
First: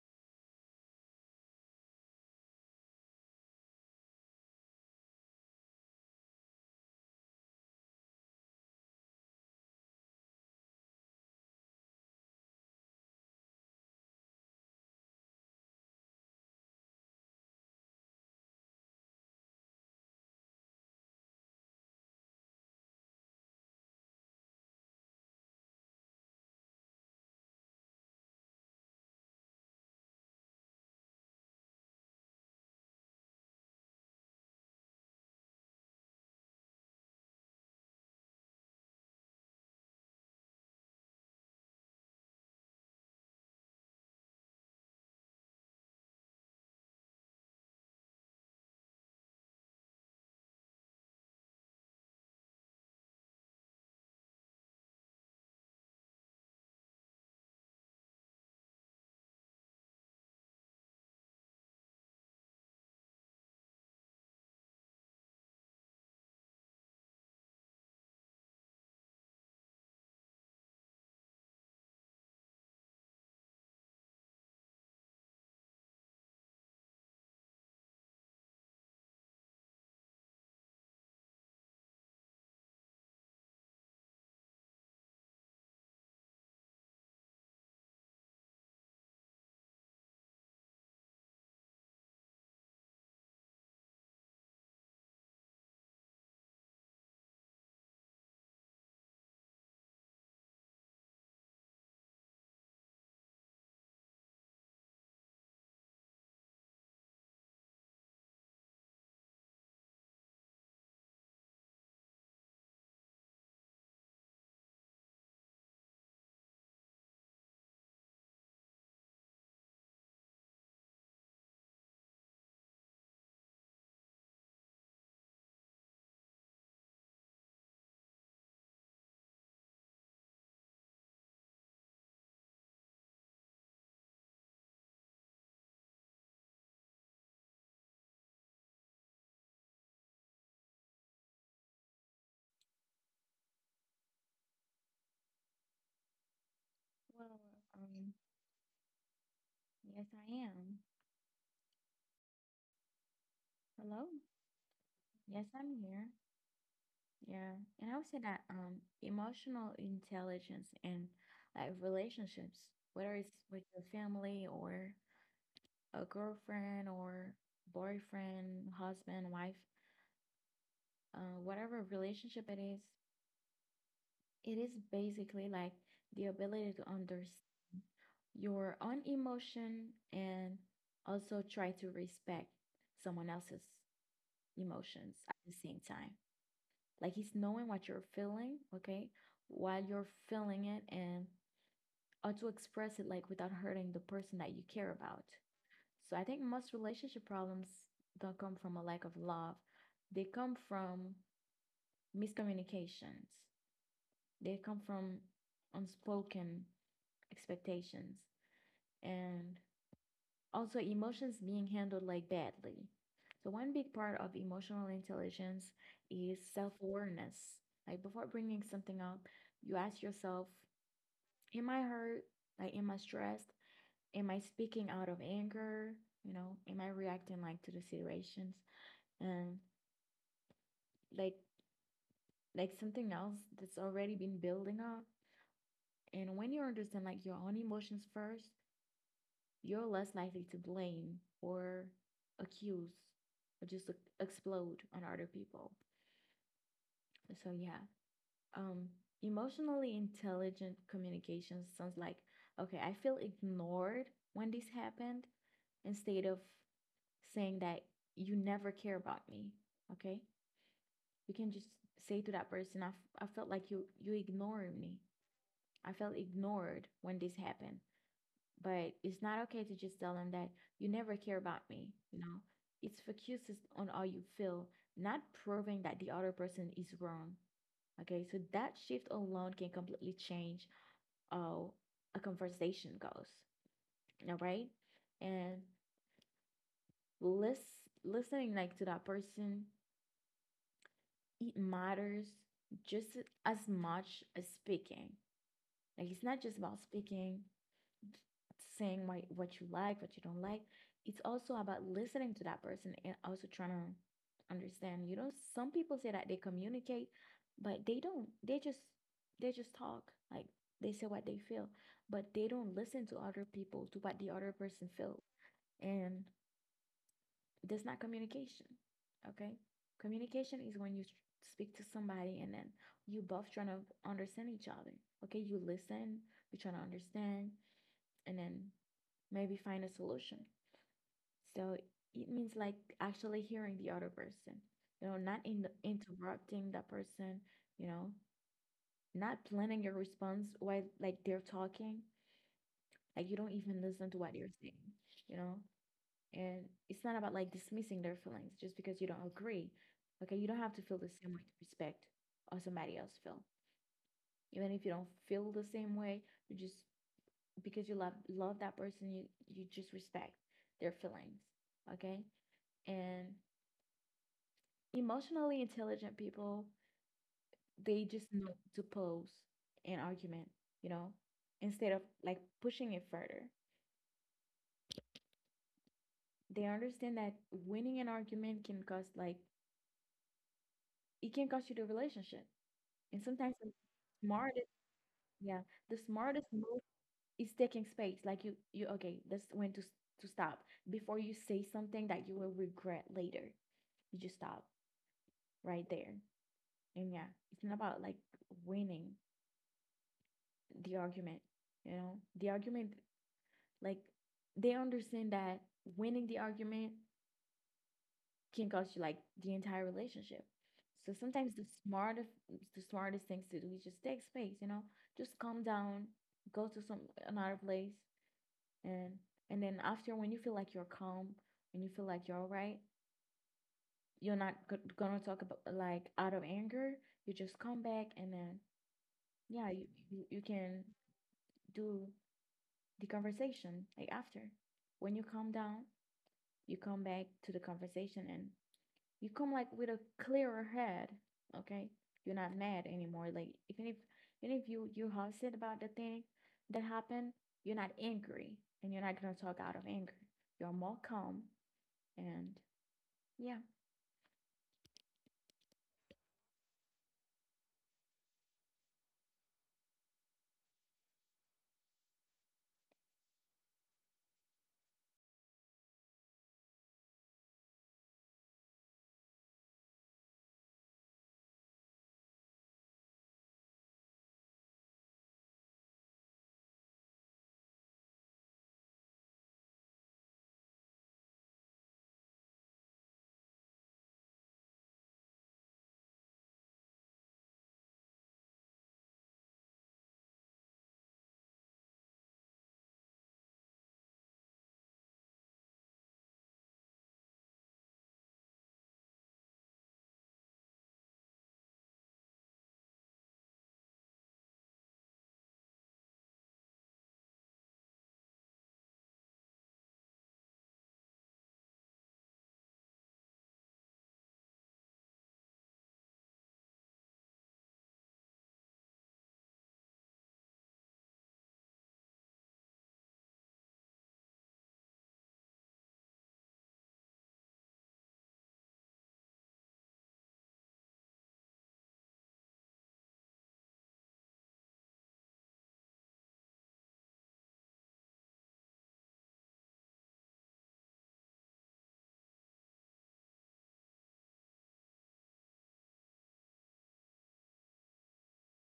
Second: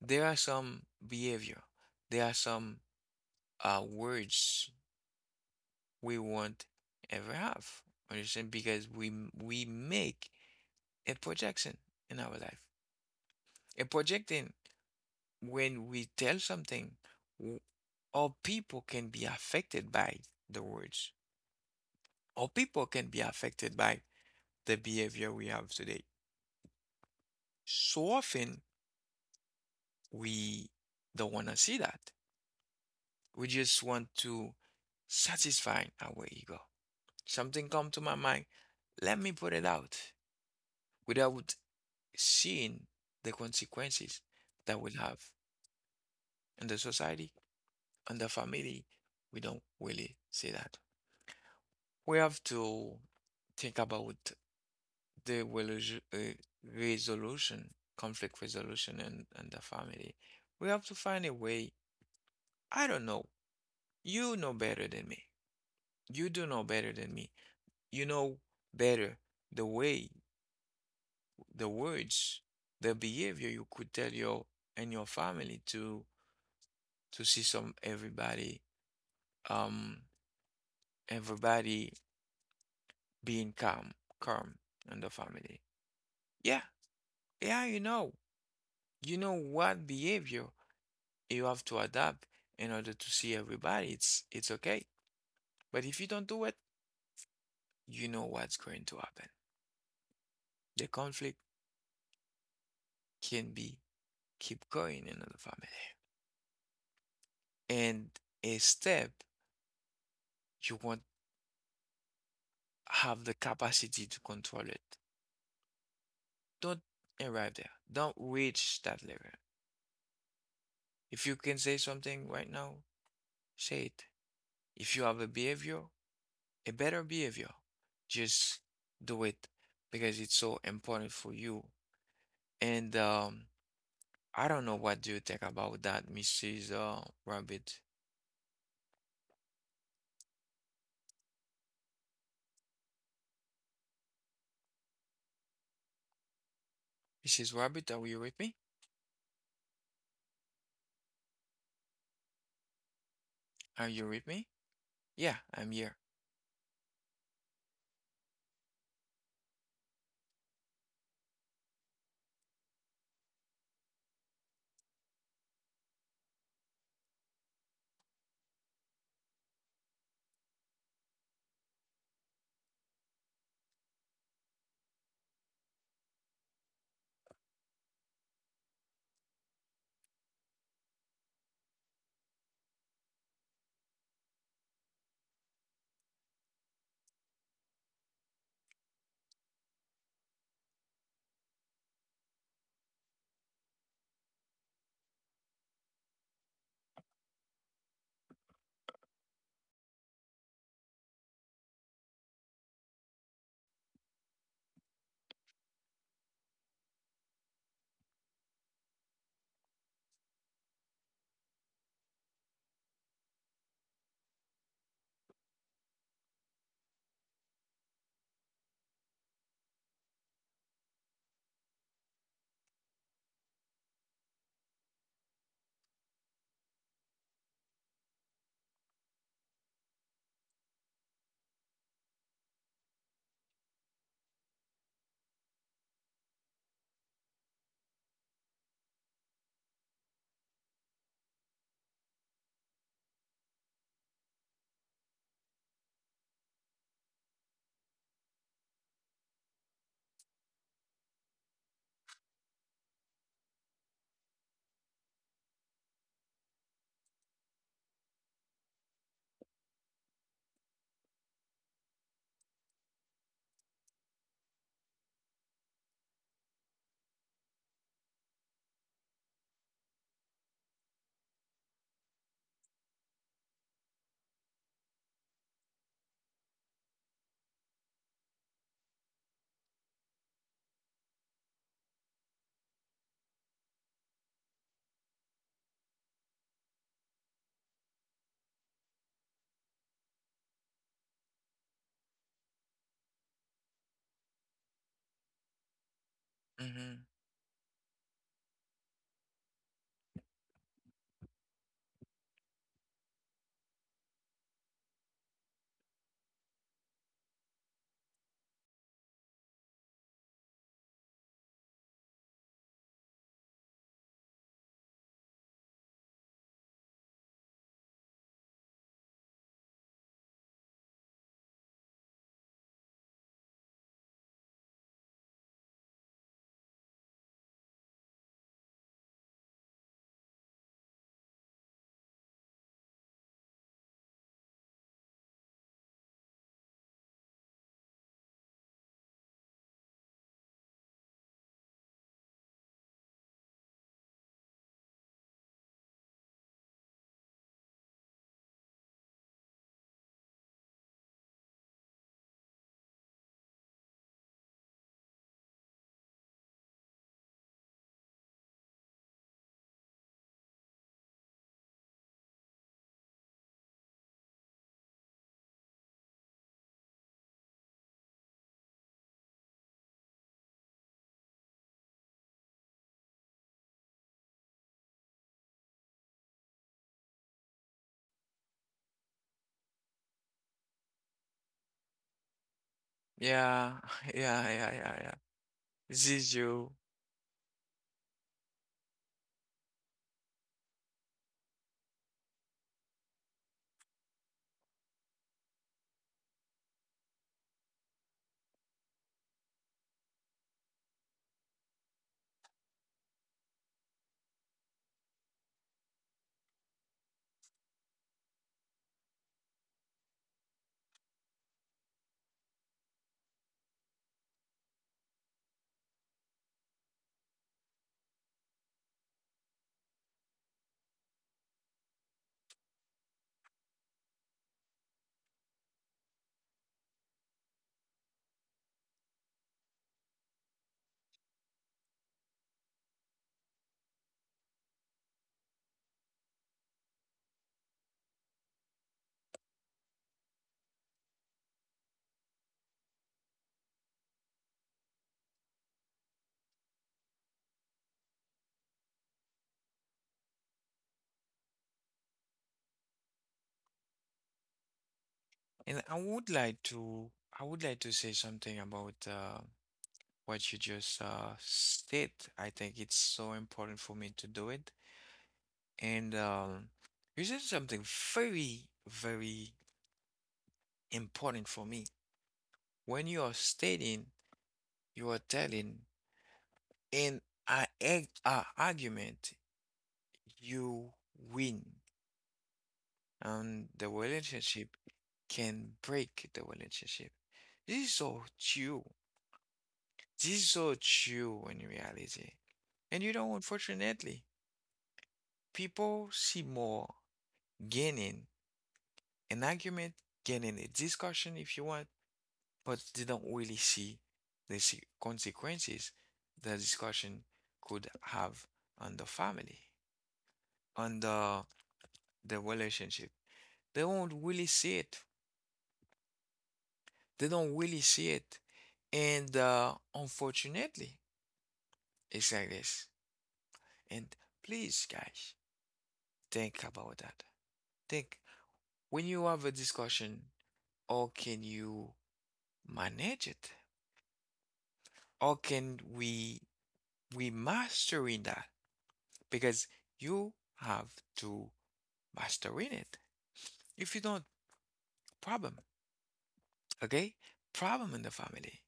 there are some behavior, there are some words we won't ever have. Understand? Because we make a projection in our life. A projecting, when we tell something, all people can be affected by the words. All people can be affected by the behavior we have today. So often we don't want to see that. We just want to satisfy our ego. Something come to my mind, let me put it out without seeing the consequences that will have in the society and the family. We don't really see that. We have to think about the resolution, conflict resolution and the family. We have to find a way. I don't know. You know better than me. You do know better than me, you know better the way, the words, the behavior you could tell your and your family to see some everybody um everybody being calm, calm in the family. Yeah, yeah, you know. You know what behavior you have to adapt in order to see everybody. It's okay. But if you don't do it, you know what's going to happen. The conflict can be keep going in the family. And a step you want have the capacity to control it. Don't arrive there. Don't reach that level. If you can say something right now, say it. If you have a behavior, a better behavior, just do it because it's so important for you. And I don't know what do you think about that, Mrs. Rabbit.
Well,
Mrs.
I—
Rabbit, are you with me?
yes, I am.
Are
Hello.
you with me? Yeah,
Yes,
I'm
I'm
here.
here. Yeah, and I would say that emotional intelligence and like relationships, whether it's with your family or a girlfriend or boyfriend, husband, wife, whatever relationship it is basically like the ability to understand your own emotion and also try to respect someone else's emotions at the same time. Like it's knowing what you're feeling, okay, while you're feeling it and or to express it like without hurting the person that you care about. So I think most relationship problems don't come from a lack of love. They come from miscommunications. They come from unspoken expectations and also emotions being handled like badly. So one big part of emotional intelligence is self-awareness. Like before bringing something up, you ask yourself, am I hurt? Like am I stressed? Am I speaking out of anger? You know, am I reacting like to the situations? And like— like something else that's already been building up. And when you understand like your own emotions first, you're less likely to blame or accuse or just like explode on other people. So yeah. Um Emotionally intelligent communication sounds like, okay, I feel ignored when this happened, instead of saying that you never care about me. Okay, you can just say to that person, "I felt like you ignored me. I felt ignored when this happened," but it's not okay to just tell them that you never care about me, you know. It's focuses on how you feel, not proving that the other person is wrong. Okay, so that shift alone can completely change how a conversation goes, all right? And listen— listening like to that person, it matters just as much as speaking. Like it's not just about
Hmm.
speaking, saying what you like, what you don't like. It's also about listening to that person and also trying to understand. You know, some people say that they communicate, but they don't. They just talk. Like they say what they feel, but they don't listen to other people to what the other person feels. And that's not communication. Okay. Communication is when you speak to somebody and then you both trying to understand each other. Okay. You listen, you trying to understand, and then maybe find a solution. So it means like actually hearing the other person, you know, not in the, interrupting that person, you know, not planning your response while like they're talking. Like you don't even listen to what they're saying, you know. And it's not about like dismissing their feelings just because you don't agree. Okay, you don't have to feel the same way to respect or somebody else feel. Even if you don't feel the same way, you just— because you love that person, you— you just respect their feelings. Okay? And emotionally intelligent people, they just know to pose an argument, you know, instead of like pushing it further. They understand that winning an argument can cost like— it can cost you the relationship. And sometimes the
Yeah, yeah,
smartest—
yeah, yeah, yeah.
yeah, the
This is
smartest
you.
move is taking space. Like you— okay, that's when to to stop before you say something that you will regret later. You just stop right there. And yeah, it's not about like winning the argument, you know? The argument, like they understand that winning the argument can cost you like the entire relationship. So sometimes the smartest things to do is just take space, you know? Just calm down, go to some another place, and— and then after, when you feel like you're calm, when you feel like you're all right, you're not gonna talk about like out of anger, you just come back, and then yeah, you can do the conversation like after, when you calm down, you come back to the conversation and you come like with a clearer head. Okay, you're not mad anymore, like even if— even if you— you upset about the thing that happened, you're not angry and you're not gonna talk out of anger, you're more calm, and— yeah.
And I would like to I would like to say something about what you just said. I think it's so important for me to do it. And you said something very, very important for me. When you are stating, you are telling in a argument, you win, and the relationship can break the relationship. This is so true. This is so true in reality. And you know, unfortunately, people see more gaining an argument, gaining a discussion if you want, but they don't really see the consequences the discussion could have on the family, on the relationship. They will not really see it. They don't really see it. And unfortunately, it's like this. And please, guys, think about that. Think. When you have a discussion, how can you manage it? How can we mastering that? Because you have to mastering it. If you don't, problem. Okay? Problem in the family.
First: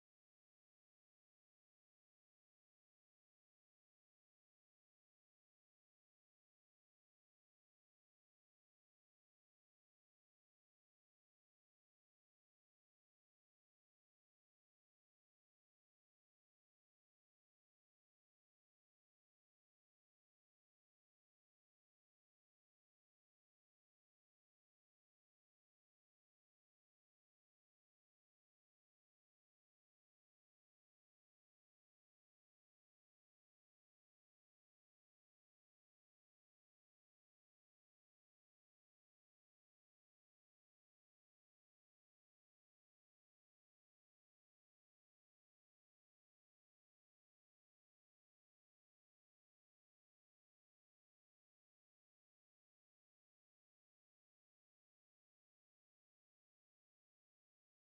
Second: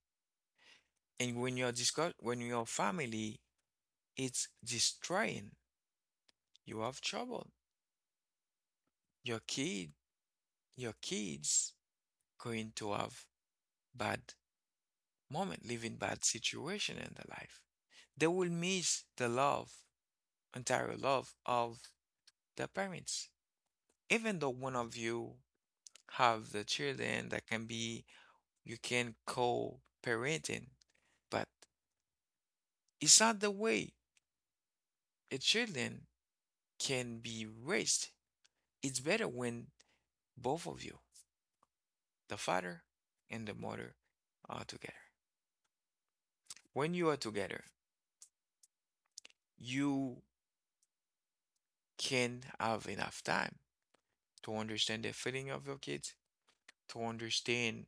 And when you're discuss when your family is destroying, you have trouble. Your kid your kids going to have bad moment, living bad situation in their life. They will miss the love, entire love of the parents. Even though one of you have the children that can be, you can co-parenting, but it's not the way a children can be raised. It's better when both of you, the father and the mother, are together. When you are together, you can have enough time to understand the feeling of your kids, to understand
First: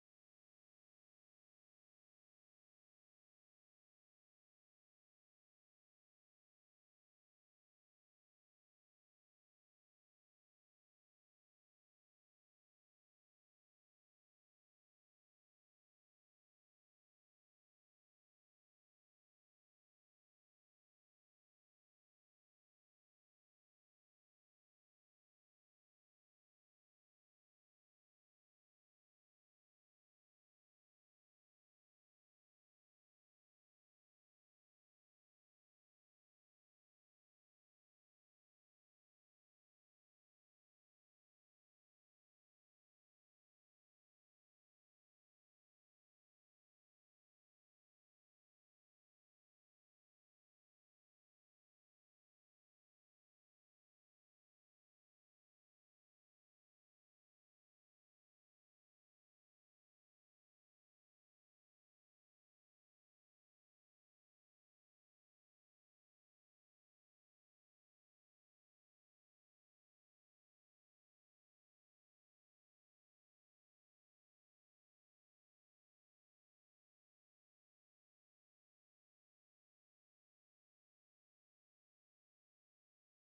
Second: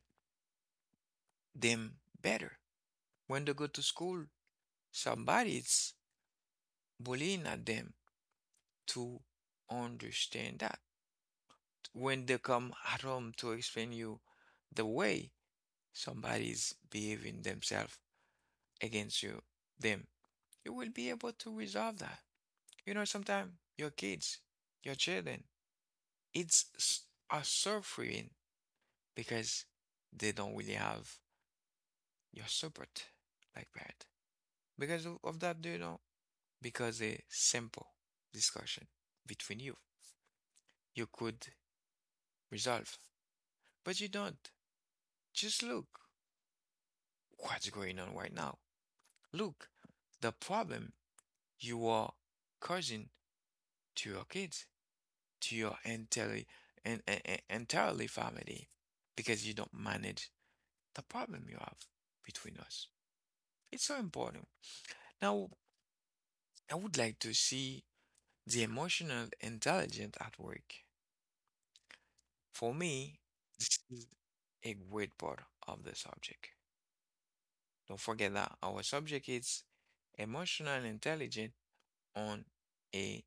them better. When they go to school, somebody's bullying at them, to understand that. When they come at home to explain you the way somebody's behaving themselves against you, them, you will be able to resolve that. You know, sometimes your kids, your children, it's s- are suffering because they don't really have your support like that. Because of that, do you know? Because a simple discussion between you, you could resolve. But you don't. Just look what's going on right now. Look the problem you are causing to your kids, to your entirely and entirely family, because you don't manage the problem you have between us. It's so important. Now, I would like to see the emotional intelligence at work. For me, this is a great part of the subject. Don't forget that our subject is emotional intelligence on a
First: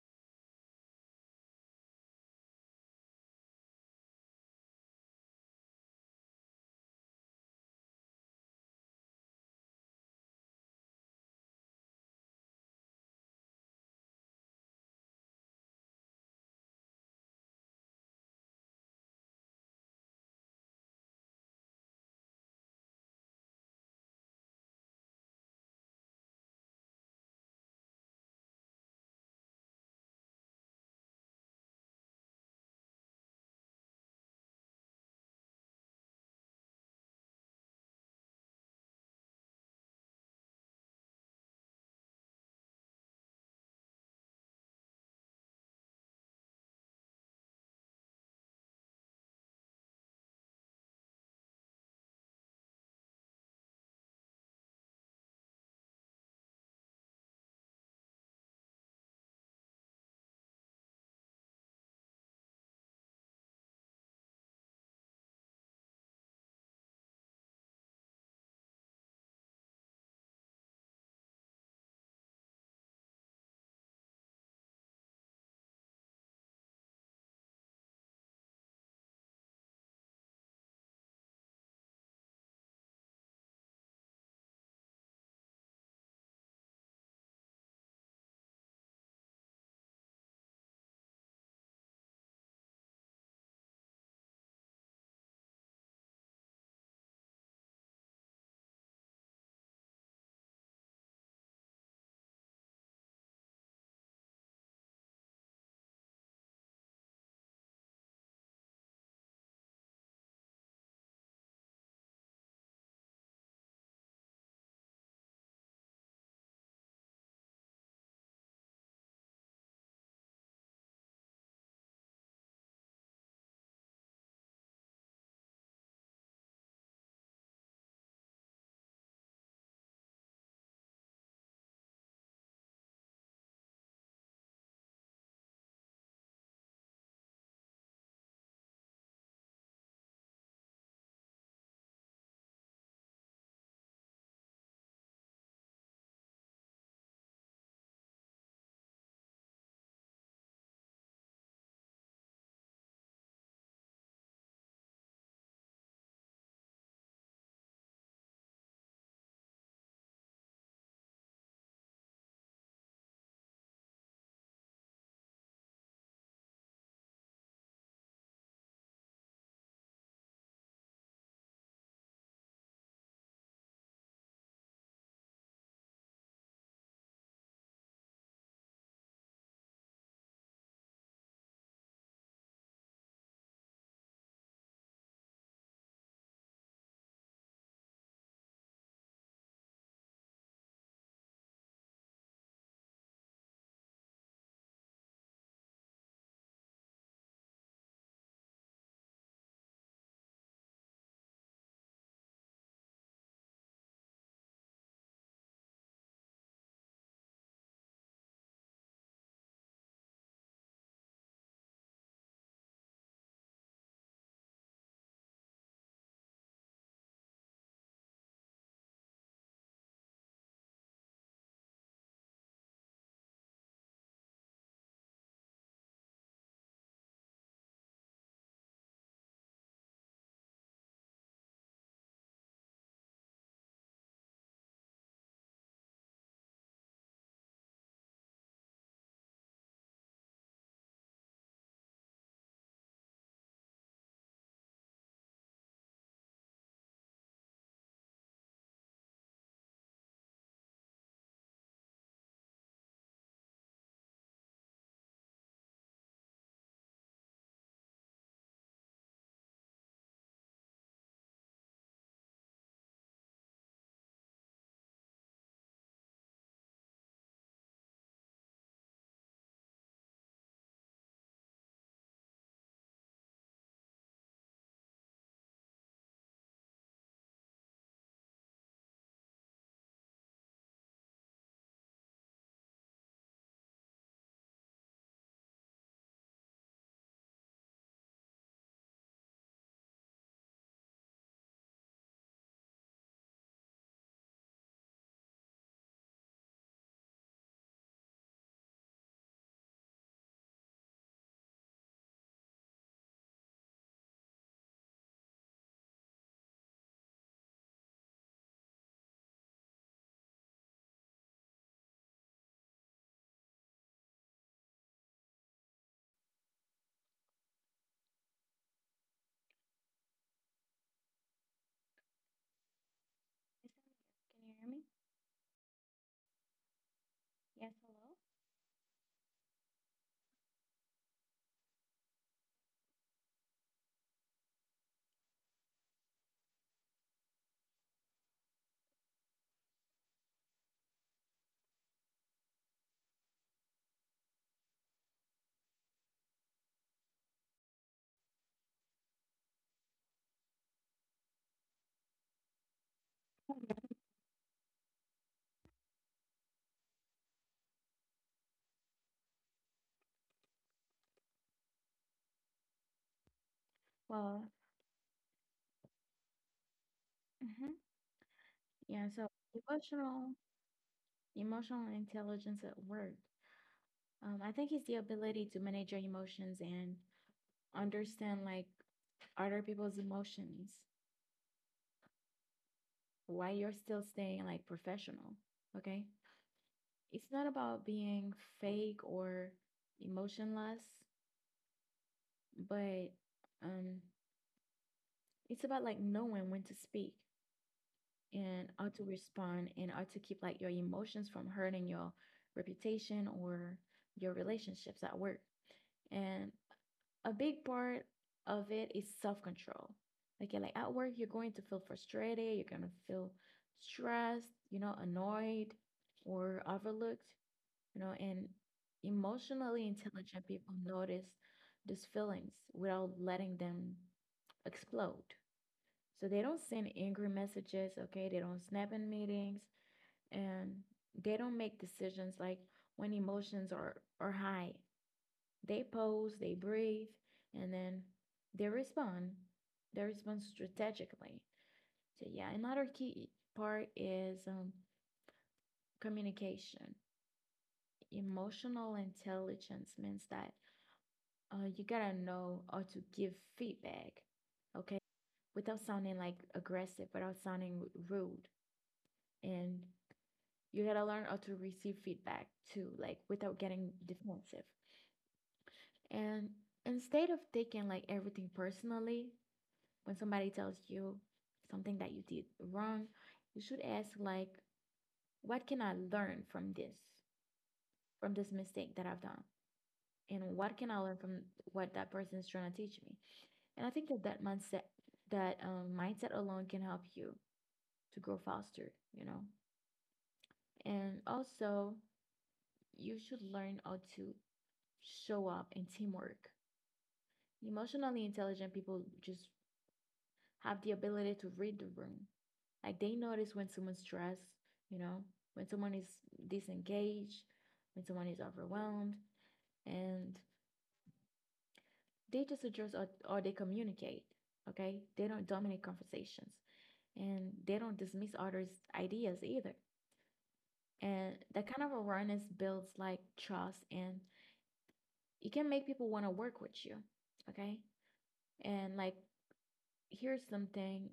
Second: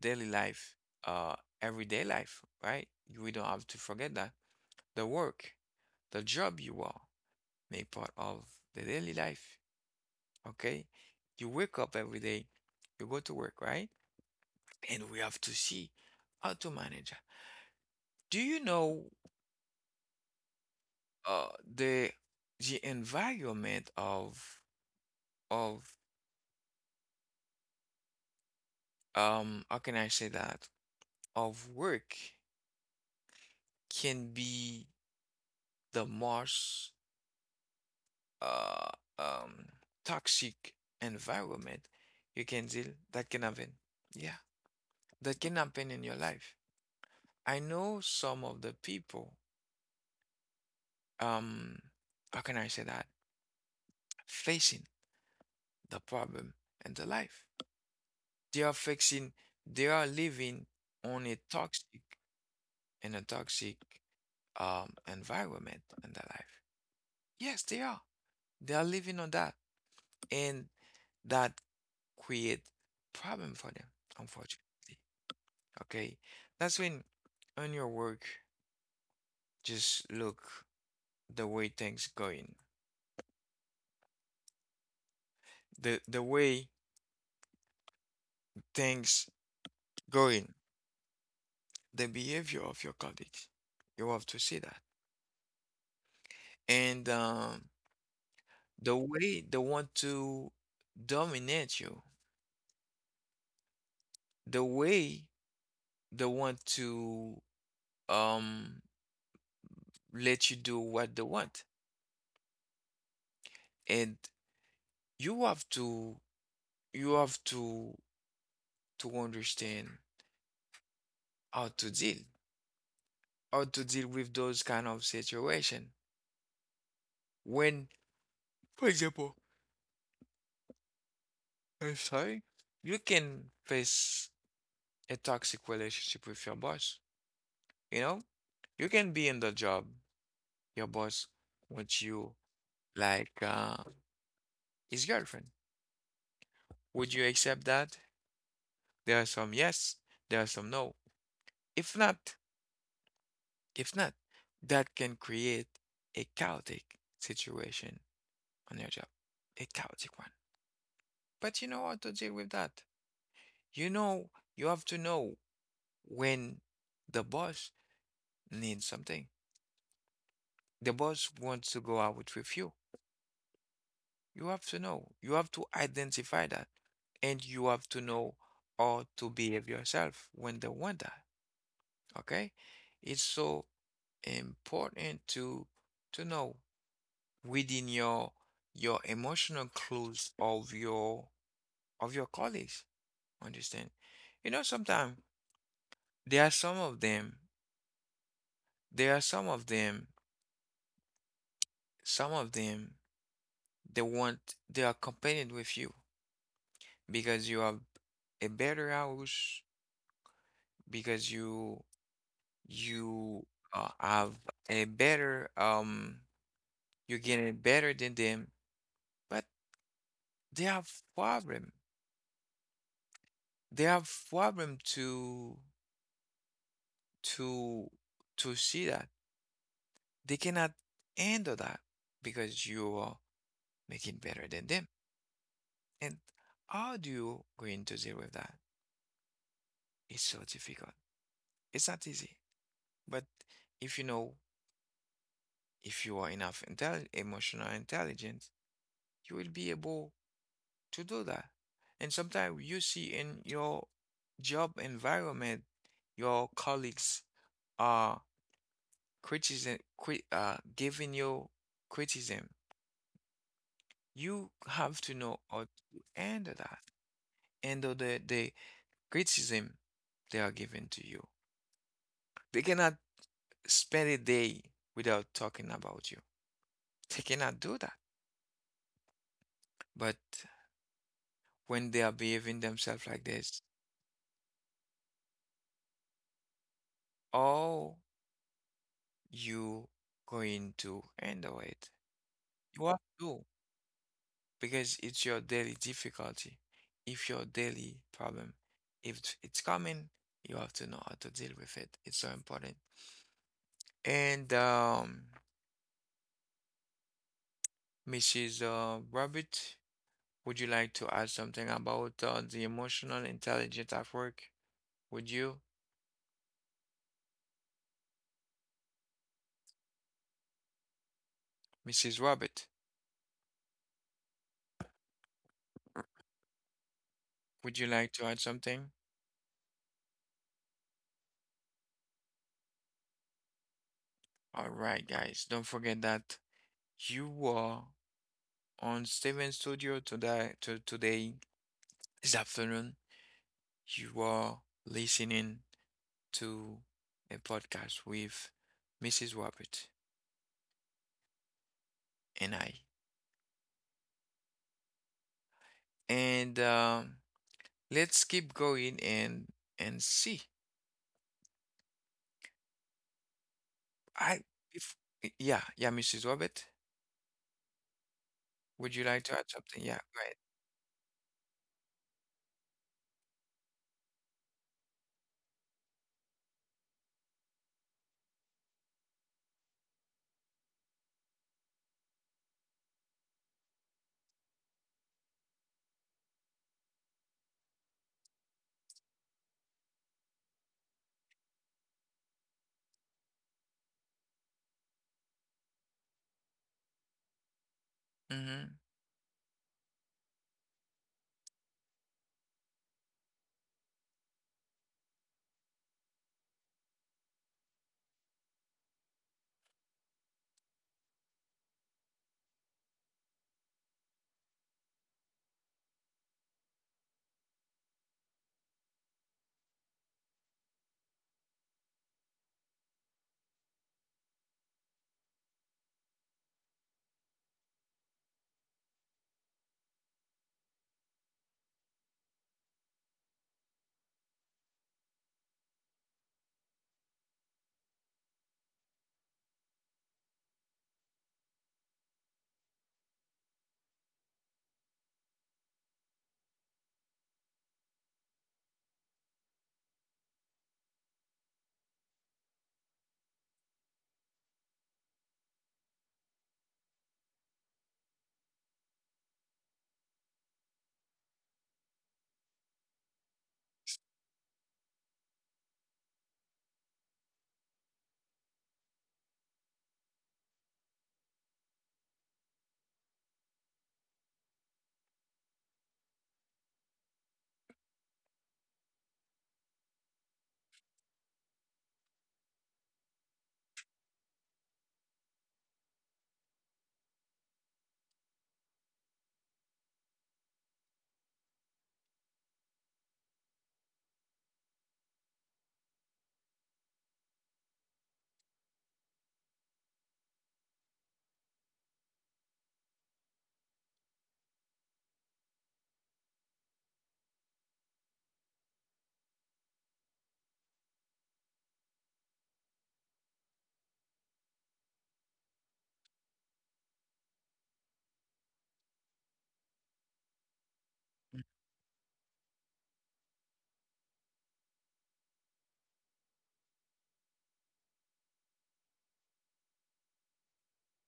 daily life, uh, everyday life, right? We don't have to forget that. The work, the job you are, make part of the daily life, okay? You wake up every day, you go to work, right? And we have to see how to manage that. Do you know uh, the the environment of of how can I say that? Of work can be the most uh, um, toxic environment you can deal that can happen. Yeah, that can happen in your life. I know some of the people, um, how can I say that? Facing the problem in the life. They are fixing, they are living on a toxic, in a toxic environment in their life. Yes, they are. They are living on that. And that create problem for them, unfortunately. Okay, that's when on your work just look the way things going, the way things going, the behavior of your colleagues. You have to see that, and the way they want to dominate you, the way they want to um let you do what they want, and you have to you have to understand how to deal how to deal with those kind of situation when, for example, I'm sorry, you can face a toxic relationship with your boss. You know, you can be in the job, your boss wants you like his girlfriend. Would you accept that? There are some yes, there are some no. if not if not, that can create a chaotic situation on your job, a chaotic one. But you know how to deal with that. You know, you have to know when the boss needs something. The boss wants to go out with you. You have to know. You have to identify that. And you have to know how to behave yourself when they want that. Okay? It's so important to know within your emotional clues of your colleagues. Understand? You know, sometimes there are some of them, there are some of them some of them, they want they are competing with you because you have a better house, because you have a better you're getting better than them, but they have problem. They have problem to to see that they cannot handle that because you are making better than them. And how do you going to deal with that? It's so difficult. It's not easy. But if you know, if you are enough intel emotional intelligence, you will be able to do that. And sometimes you see in your job environment, your colleagues are criticism, cri giving you criticism. You have to know how to handle that, handle the criticism they are giving to you. They cannot spend a day without talking about you. They cannot do that. But when they are behaving themselves like this, or you going to handle it. You have to, because it's your daily difficulty. If your daily problem, if it's coming, you have to know how to deal with it. It's so important. And Mrs. Rabbit, would you like to add something about the emotional intelligence at work? Would you, Mrs. Rabbit,
Yes, I'm here. Can you hear me? Yes,
would you like
hello?
to add something? All right, guys, don't forget that you are on Steven Studio today, today, this afternoon. You are listening to a podcast with Mrs. Wabbit and I. And let's keep going and see. I
Well,
if yeah, Mrs. Wabbit,
mm-hmm.
would you
Yeah.
like
So
to add something? Yeah, go
emotional,
ahead.
emotional intelligence at work. I think it's the ability to manage your emotions and understand like other people's emotions while you're still staying like professional. Okay. It's not about being fake or emotionless, but um, it's about like knowing when to speak and
Mm-hmm.
how to respond and how to keep like your emotions from hurting your reputation or your relationships at work. And a big part of it is self-control. Okay, like at work, you're going to feel frustrated, you're gonna feel stressed, you know, annoyed or overlooked, you know, and emotionally intelligent people notice these feelings without letting them explode. So they don't send angry messages, okay? They don't snap in meetings, and they don't make decisions like when emotions are high. They pause, they breathe, and then they respond. They respond strategically. So yeah, another key part is, communication. Emotional intelligence means that you gotta know how to give feedback, okay, without sounding like aggressive, without sounding rude, and you gotta learn how to receive feedback too, like without getting defensive. And instead of taking like everything personally, when somebody tells you something that you did wrong, you should ask like, what can I learn from this mistake that I've done? And what can I learn from what that person is trying to teach me? And I think that that mindset alone can help you to grow faster, you know? And also, you should learn how to show up in teamwork. Emotionally intelligent people just have the ability to read the room. Like they notice when someone's stressed, you know, when someone is disengaged, when someone is overwhelmed, and they just address or they communicate. Okay, they don't dominate conversations and they don't dismiss others' ideas either. And that kind of awareness builds like trust and it can make people want to work with you. Okay, and like here's something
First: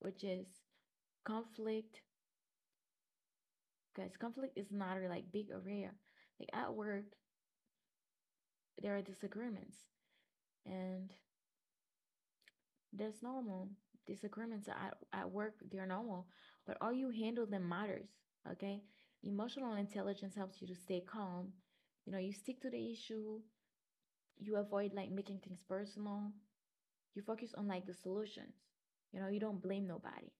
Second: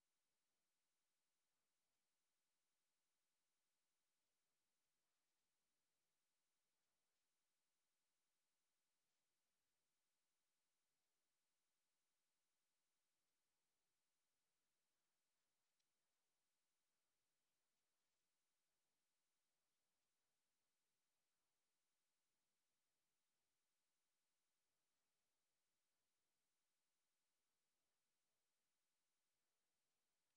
which is conflict, because conflict is not a like big area. Like at work there are disagreements and that's normal. Disagreements at work, they're normal, but how you handle them matters. Okay. Emotional intelligence helps you to stay calm. You know, you stick to the issue, you avoid like making things personal, you focus on like the solutions. You know, you don't blame nobody.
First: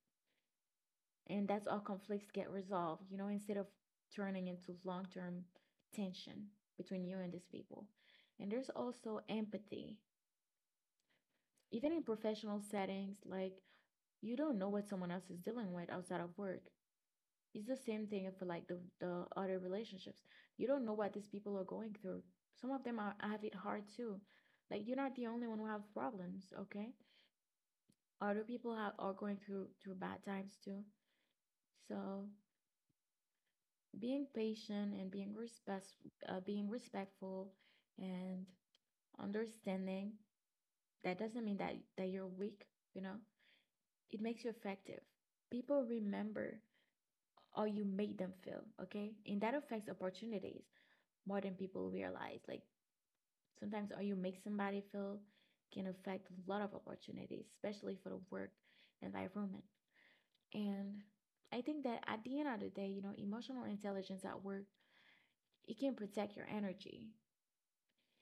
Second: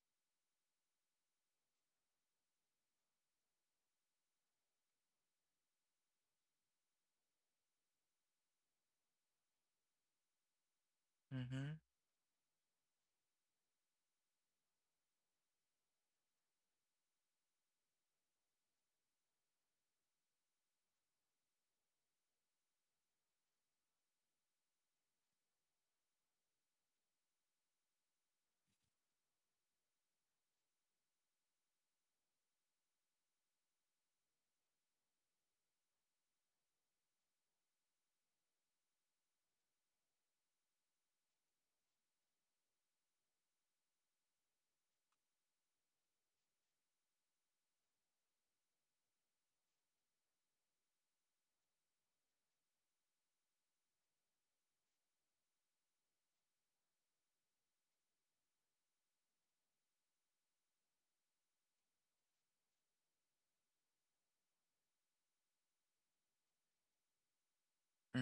And that's how conflicts get resolved, you know, instead of turning into long term tension between you and these people. And there's also empathy.
Mm-hmm.
Even in professional settings, like you don't know what someone else is dealing with outside of work. It's the same thing for like the other relationships. You don't know what these people are going through. Some of them are have it hard too. Like you're not the only one who have problems, okay? Other people have, are going through bad times too. So being patient and being respect, being respectful and understanding, that doesn't mean that you're weak, you know. It makes you effective. People remember or you made them feel, okay? And that affects opportunities more than people realize. Like sometimes how you make somebody feel can affect a lot of opportunities, especially for the work environment. And I think that at the end of the day, you know, emotional intelligence at work, it can protect your energy,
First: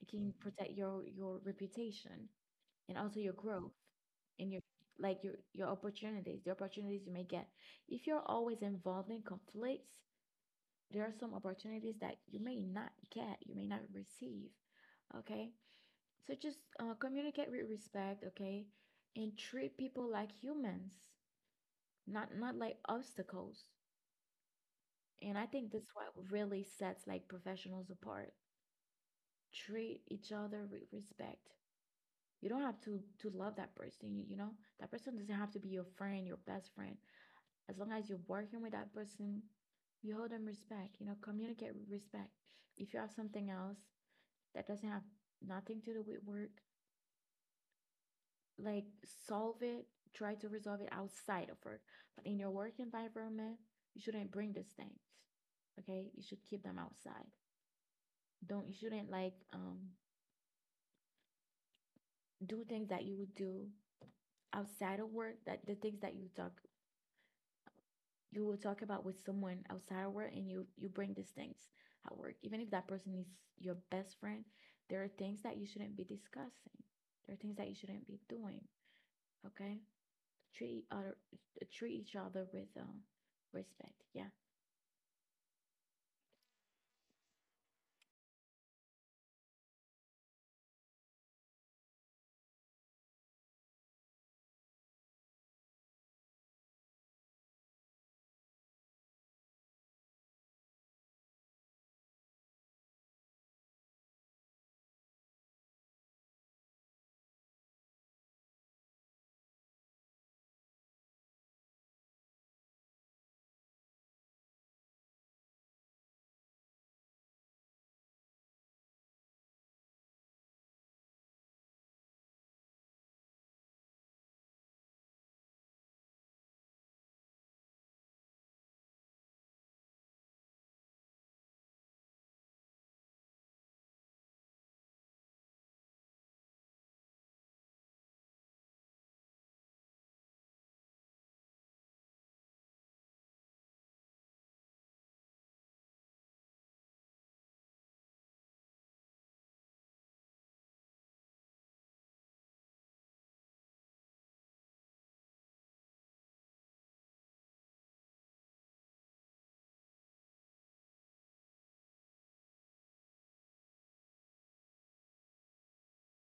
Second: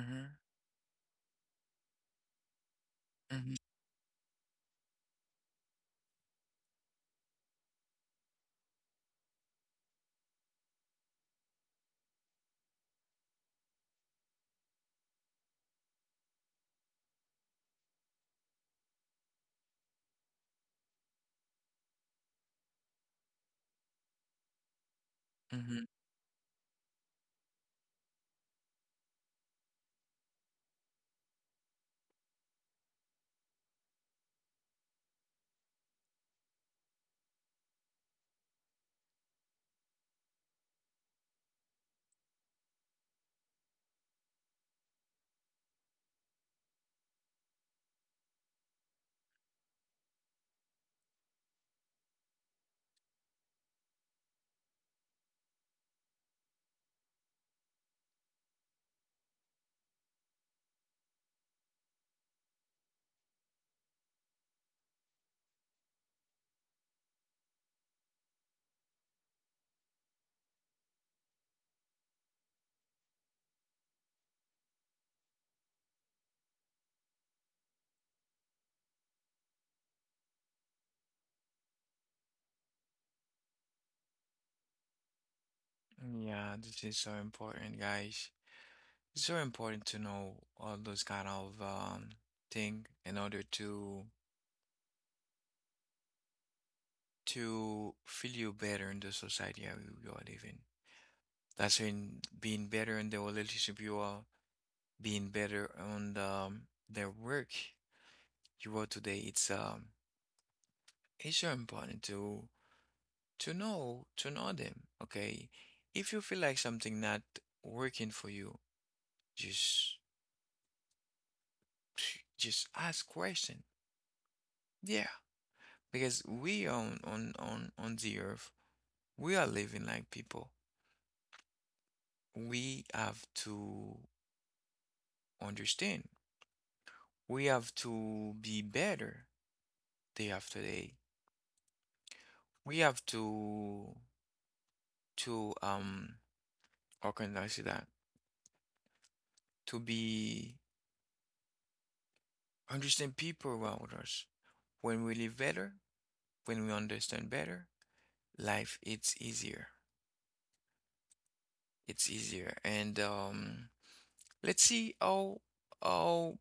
it can protect your reputation and also your
Mm-hmm.
growth and your like your opportunities, the opportunities you may get. If you're always involved in conflicts, there are some opportunities that you may not get, you may not receive. Okay, so just communicate with respect. Okay, and treat people like humans, not like obstacles. And I think
Mm-hmm.
that's what really sets like professionals apart. Treat each other with respect. You don't have to love that person. You know that person doesn't have to be your friend, your best friend. As long as you're working with that person, you hold them respect. You know, communicate with respect. If you have something else that doesn't have nothing to do with work. Like solve it, try to resolve it outside of work. But in your work environment, you shouldn't bring these things. Okay? You should keep them outside. Don't You shouldn't like do things that you would do outside of work, that the things that you talk you will talk about with someone outside of work, and you bring these things at work. Even if that person is your best friend, there are things that you shouldn't be discussing. There are things that you shouldn't be doing. Okay. treat other Treat each other with respect. Yeah.
Yeah, this is so important, guys. It's very important to know all those kind of thing in order to feel you better in the society you are living. That's in being better in the relationship you are, being better on the work you are today. It's very important to know them. Okay, if you feel like something not working for you, just just ask question. Yeah, because we on the earth we are living like people. We have to understand. We have to be better day after day. We have to to um how can I say that, to be understand people around us. When we live better, when we understand better, life it's easier. It's easier. And let's see how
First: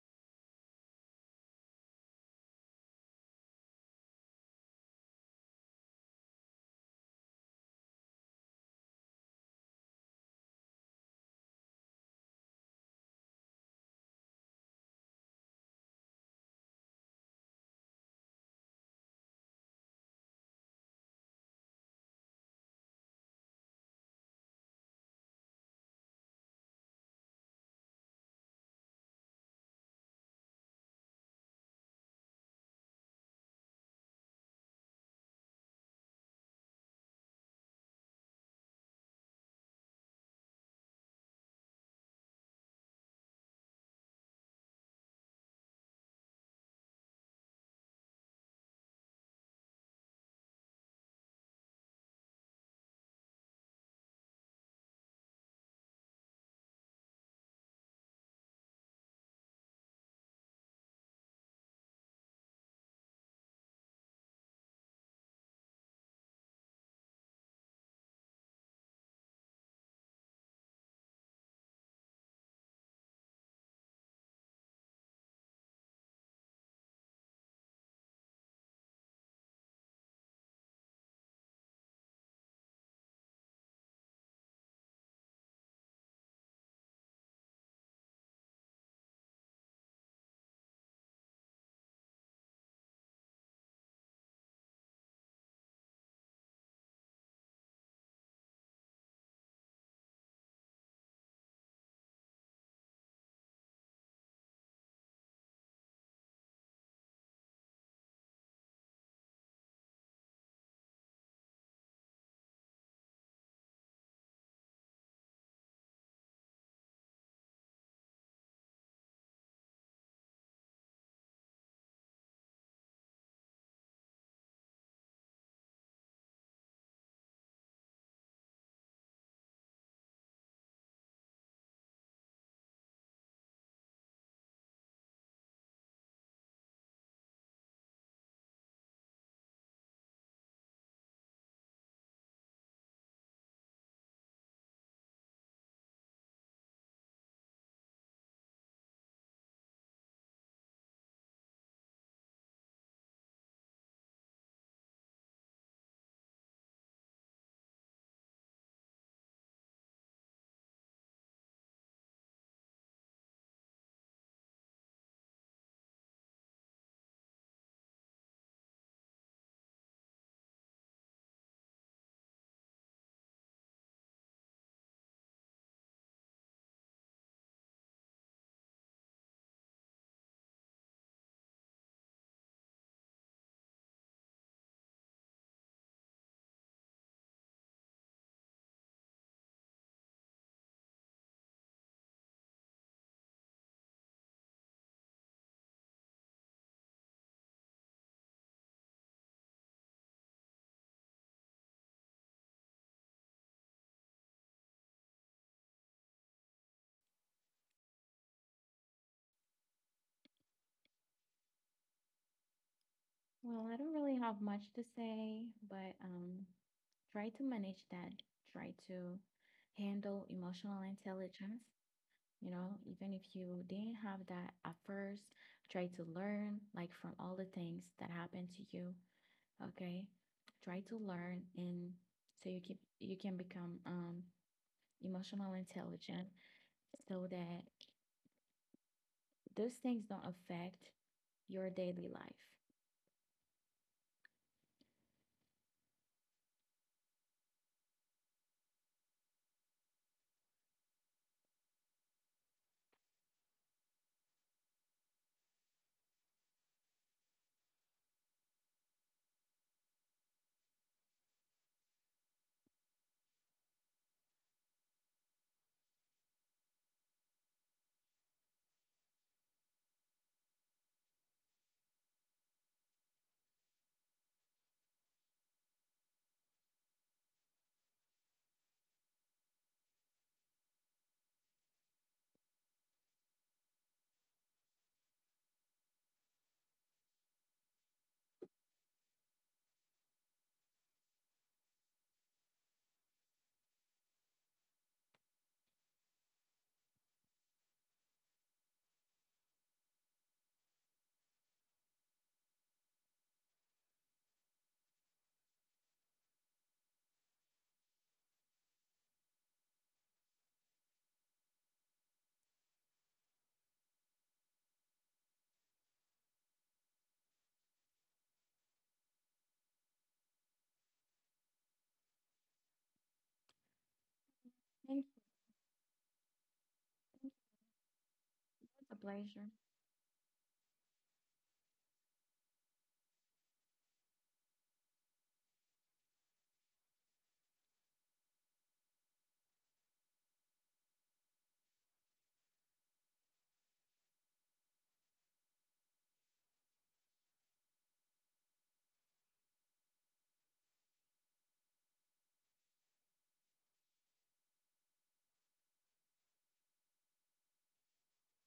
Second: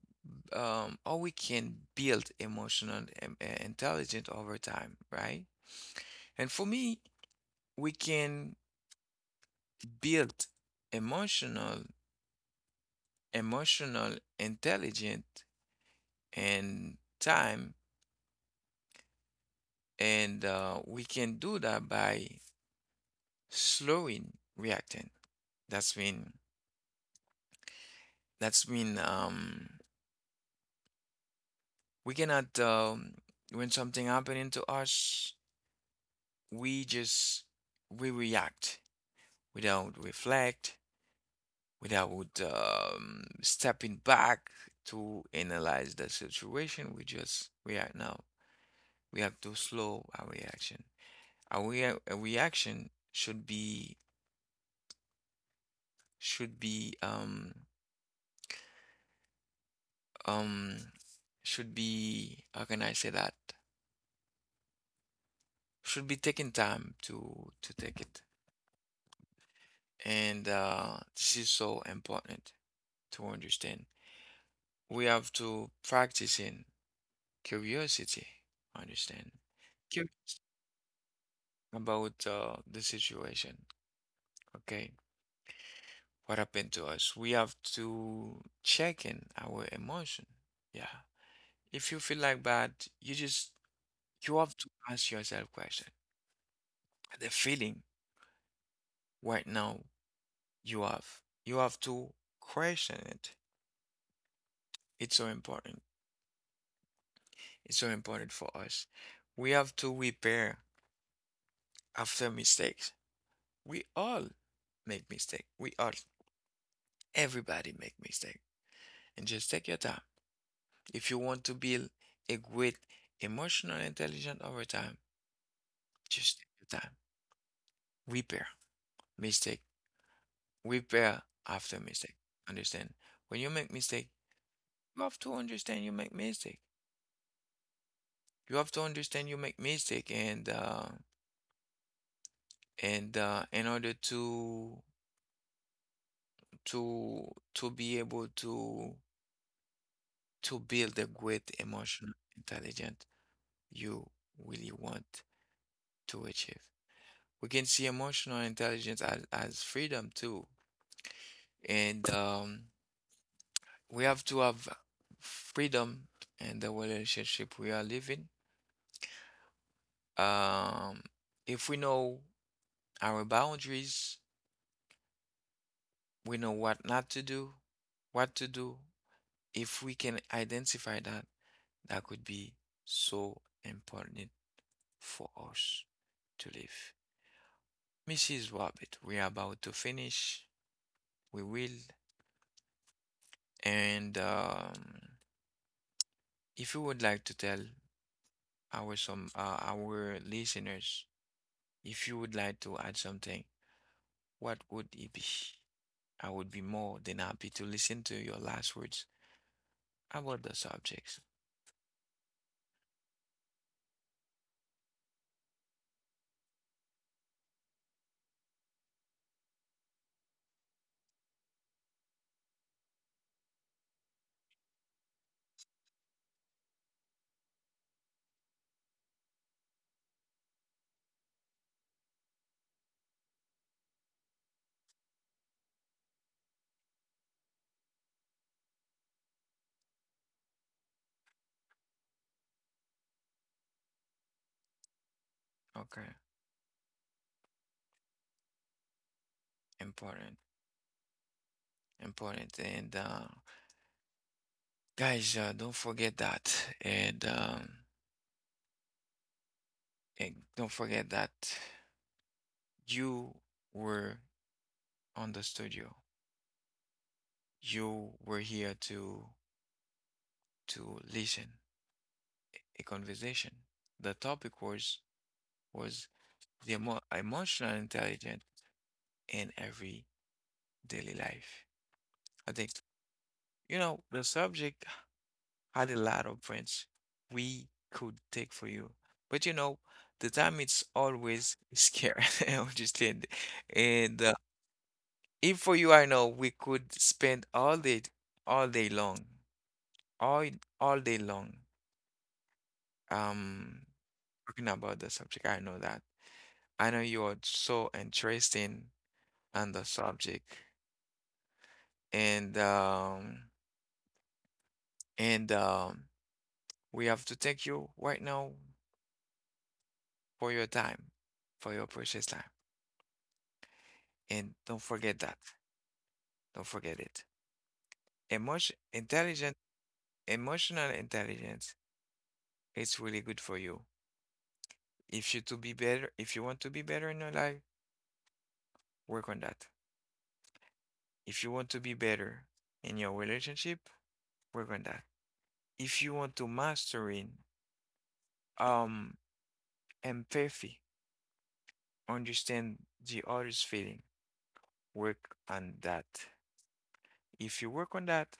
how we can build emotional intelligence over time, right? And for me, we can build emotional, emotional intelligent and time, and we can do that by slowing reacting. That's mean. That's mean. We cannot. When something happening to us, we just we react without reflect, without stepping back to analyze the situation. We just react now. We have to slow our reaction. Our a reaction should be should be um um should be, how can I say that? Should be taking time to take it. And this is so important to understand. We have to practice in curiosity, understand cu- about the situation. Okay, what happened to us? We have to check in our emotion. Yeah. If you feel like bad, you just you have to ask yourself question. The feeling right now you have, you have to question it. It's so important. It's so important for us. We have to repair after mistakes. We all make mistake. We all, everybody make mistake. And just take your time. If you want to build a great emotional intelligence over time, just take your time. Repair mistake. We bear after mistake. Understand? When you make mistake, you have to understand you make mistake. You have to understand you make mistake and in order to to be able to build a great emotional intelligence you really want to achieve. We can see emotional intelligence as freedom too. And we have to have freedom in the relationship we are living. Um, if we know our boundaries, we know what not to do, what to do. If we can identify that, that could be so important for us to live. Mrs. Rabbit, we are about to finish. We will. And if you would like to tell our some our listeners, if you would like to add something, what would it be? I would be more than happy to listen to your last words. How about the subjects?
Well, I don't really have much to say, but try to manage that. Try to handle emotional intelligence. You know, even if you didn't have that at first, try to learn like from all the things that happened to you. Okay, try to learn, and you can become emotional intelligent so that those things don't affect your daily life.
Okay, important, important. And guys, don't forget that. And, um, and don't forget that you were on the studio. You were here to listen a conversation. The topic was the emotional intelligence in every daily life. I think you know the subject had a lot of friends we could take for you. But you know, the time it's always scared, understand? And if for you, I know we could spend all day long, all all day long, um, talking about the subject. I know that. I know you are so interesting on the subject, and um, and we have to thank you right now for your time, for your precious time. And don't
Thank you.
forget that. Don't forget it. Emotion,
It's a pleasure.
intelligent, emotional intelligence. It's really good for you. If you to be better, if you want to be better in your life, work on that. If you want to be better in your relationship, work on that. If you want to mastering um empathy, understand the other's feeling, work on that. If you work on that,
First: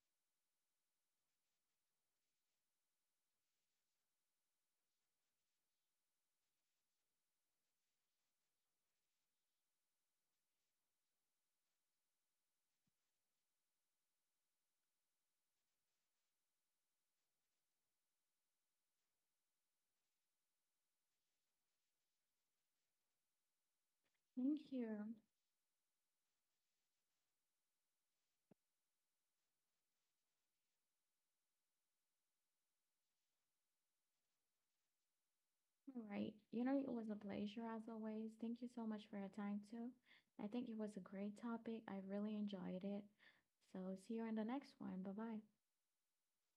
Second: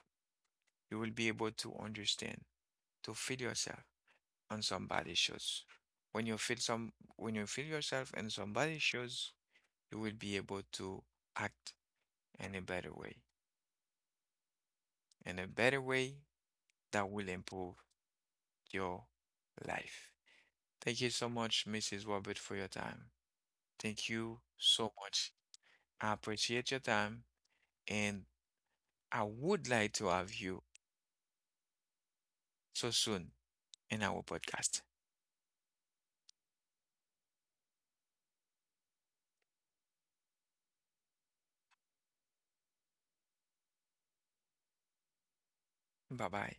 you will be able to understand, to feel yourself on somebody's shoes. When you feel yourself in somebody's shoes, you will be able to act in a better way, in a better way that will improve your life. Thank you so much, Mrs. Robert, for your time. Thank you
Thank
so
you.
much. I appreciate your time, and I would like to have you so soon in our podcast.
All right. You know, it was a pleasure as always. Thank you so much for your time too. I think it was a great topic. I really enjoyed it. So see you in the next one. Bye bye.
Bye bye.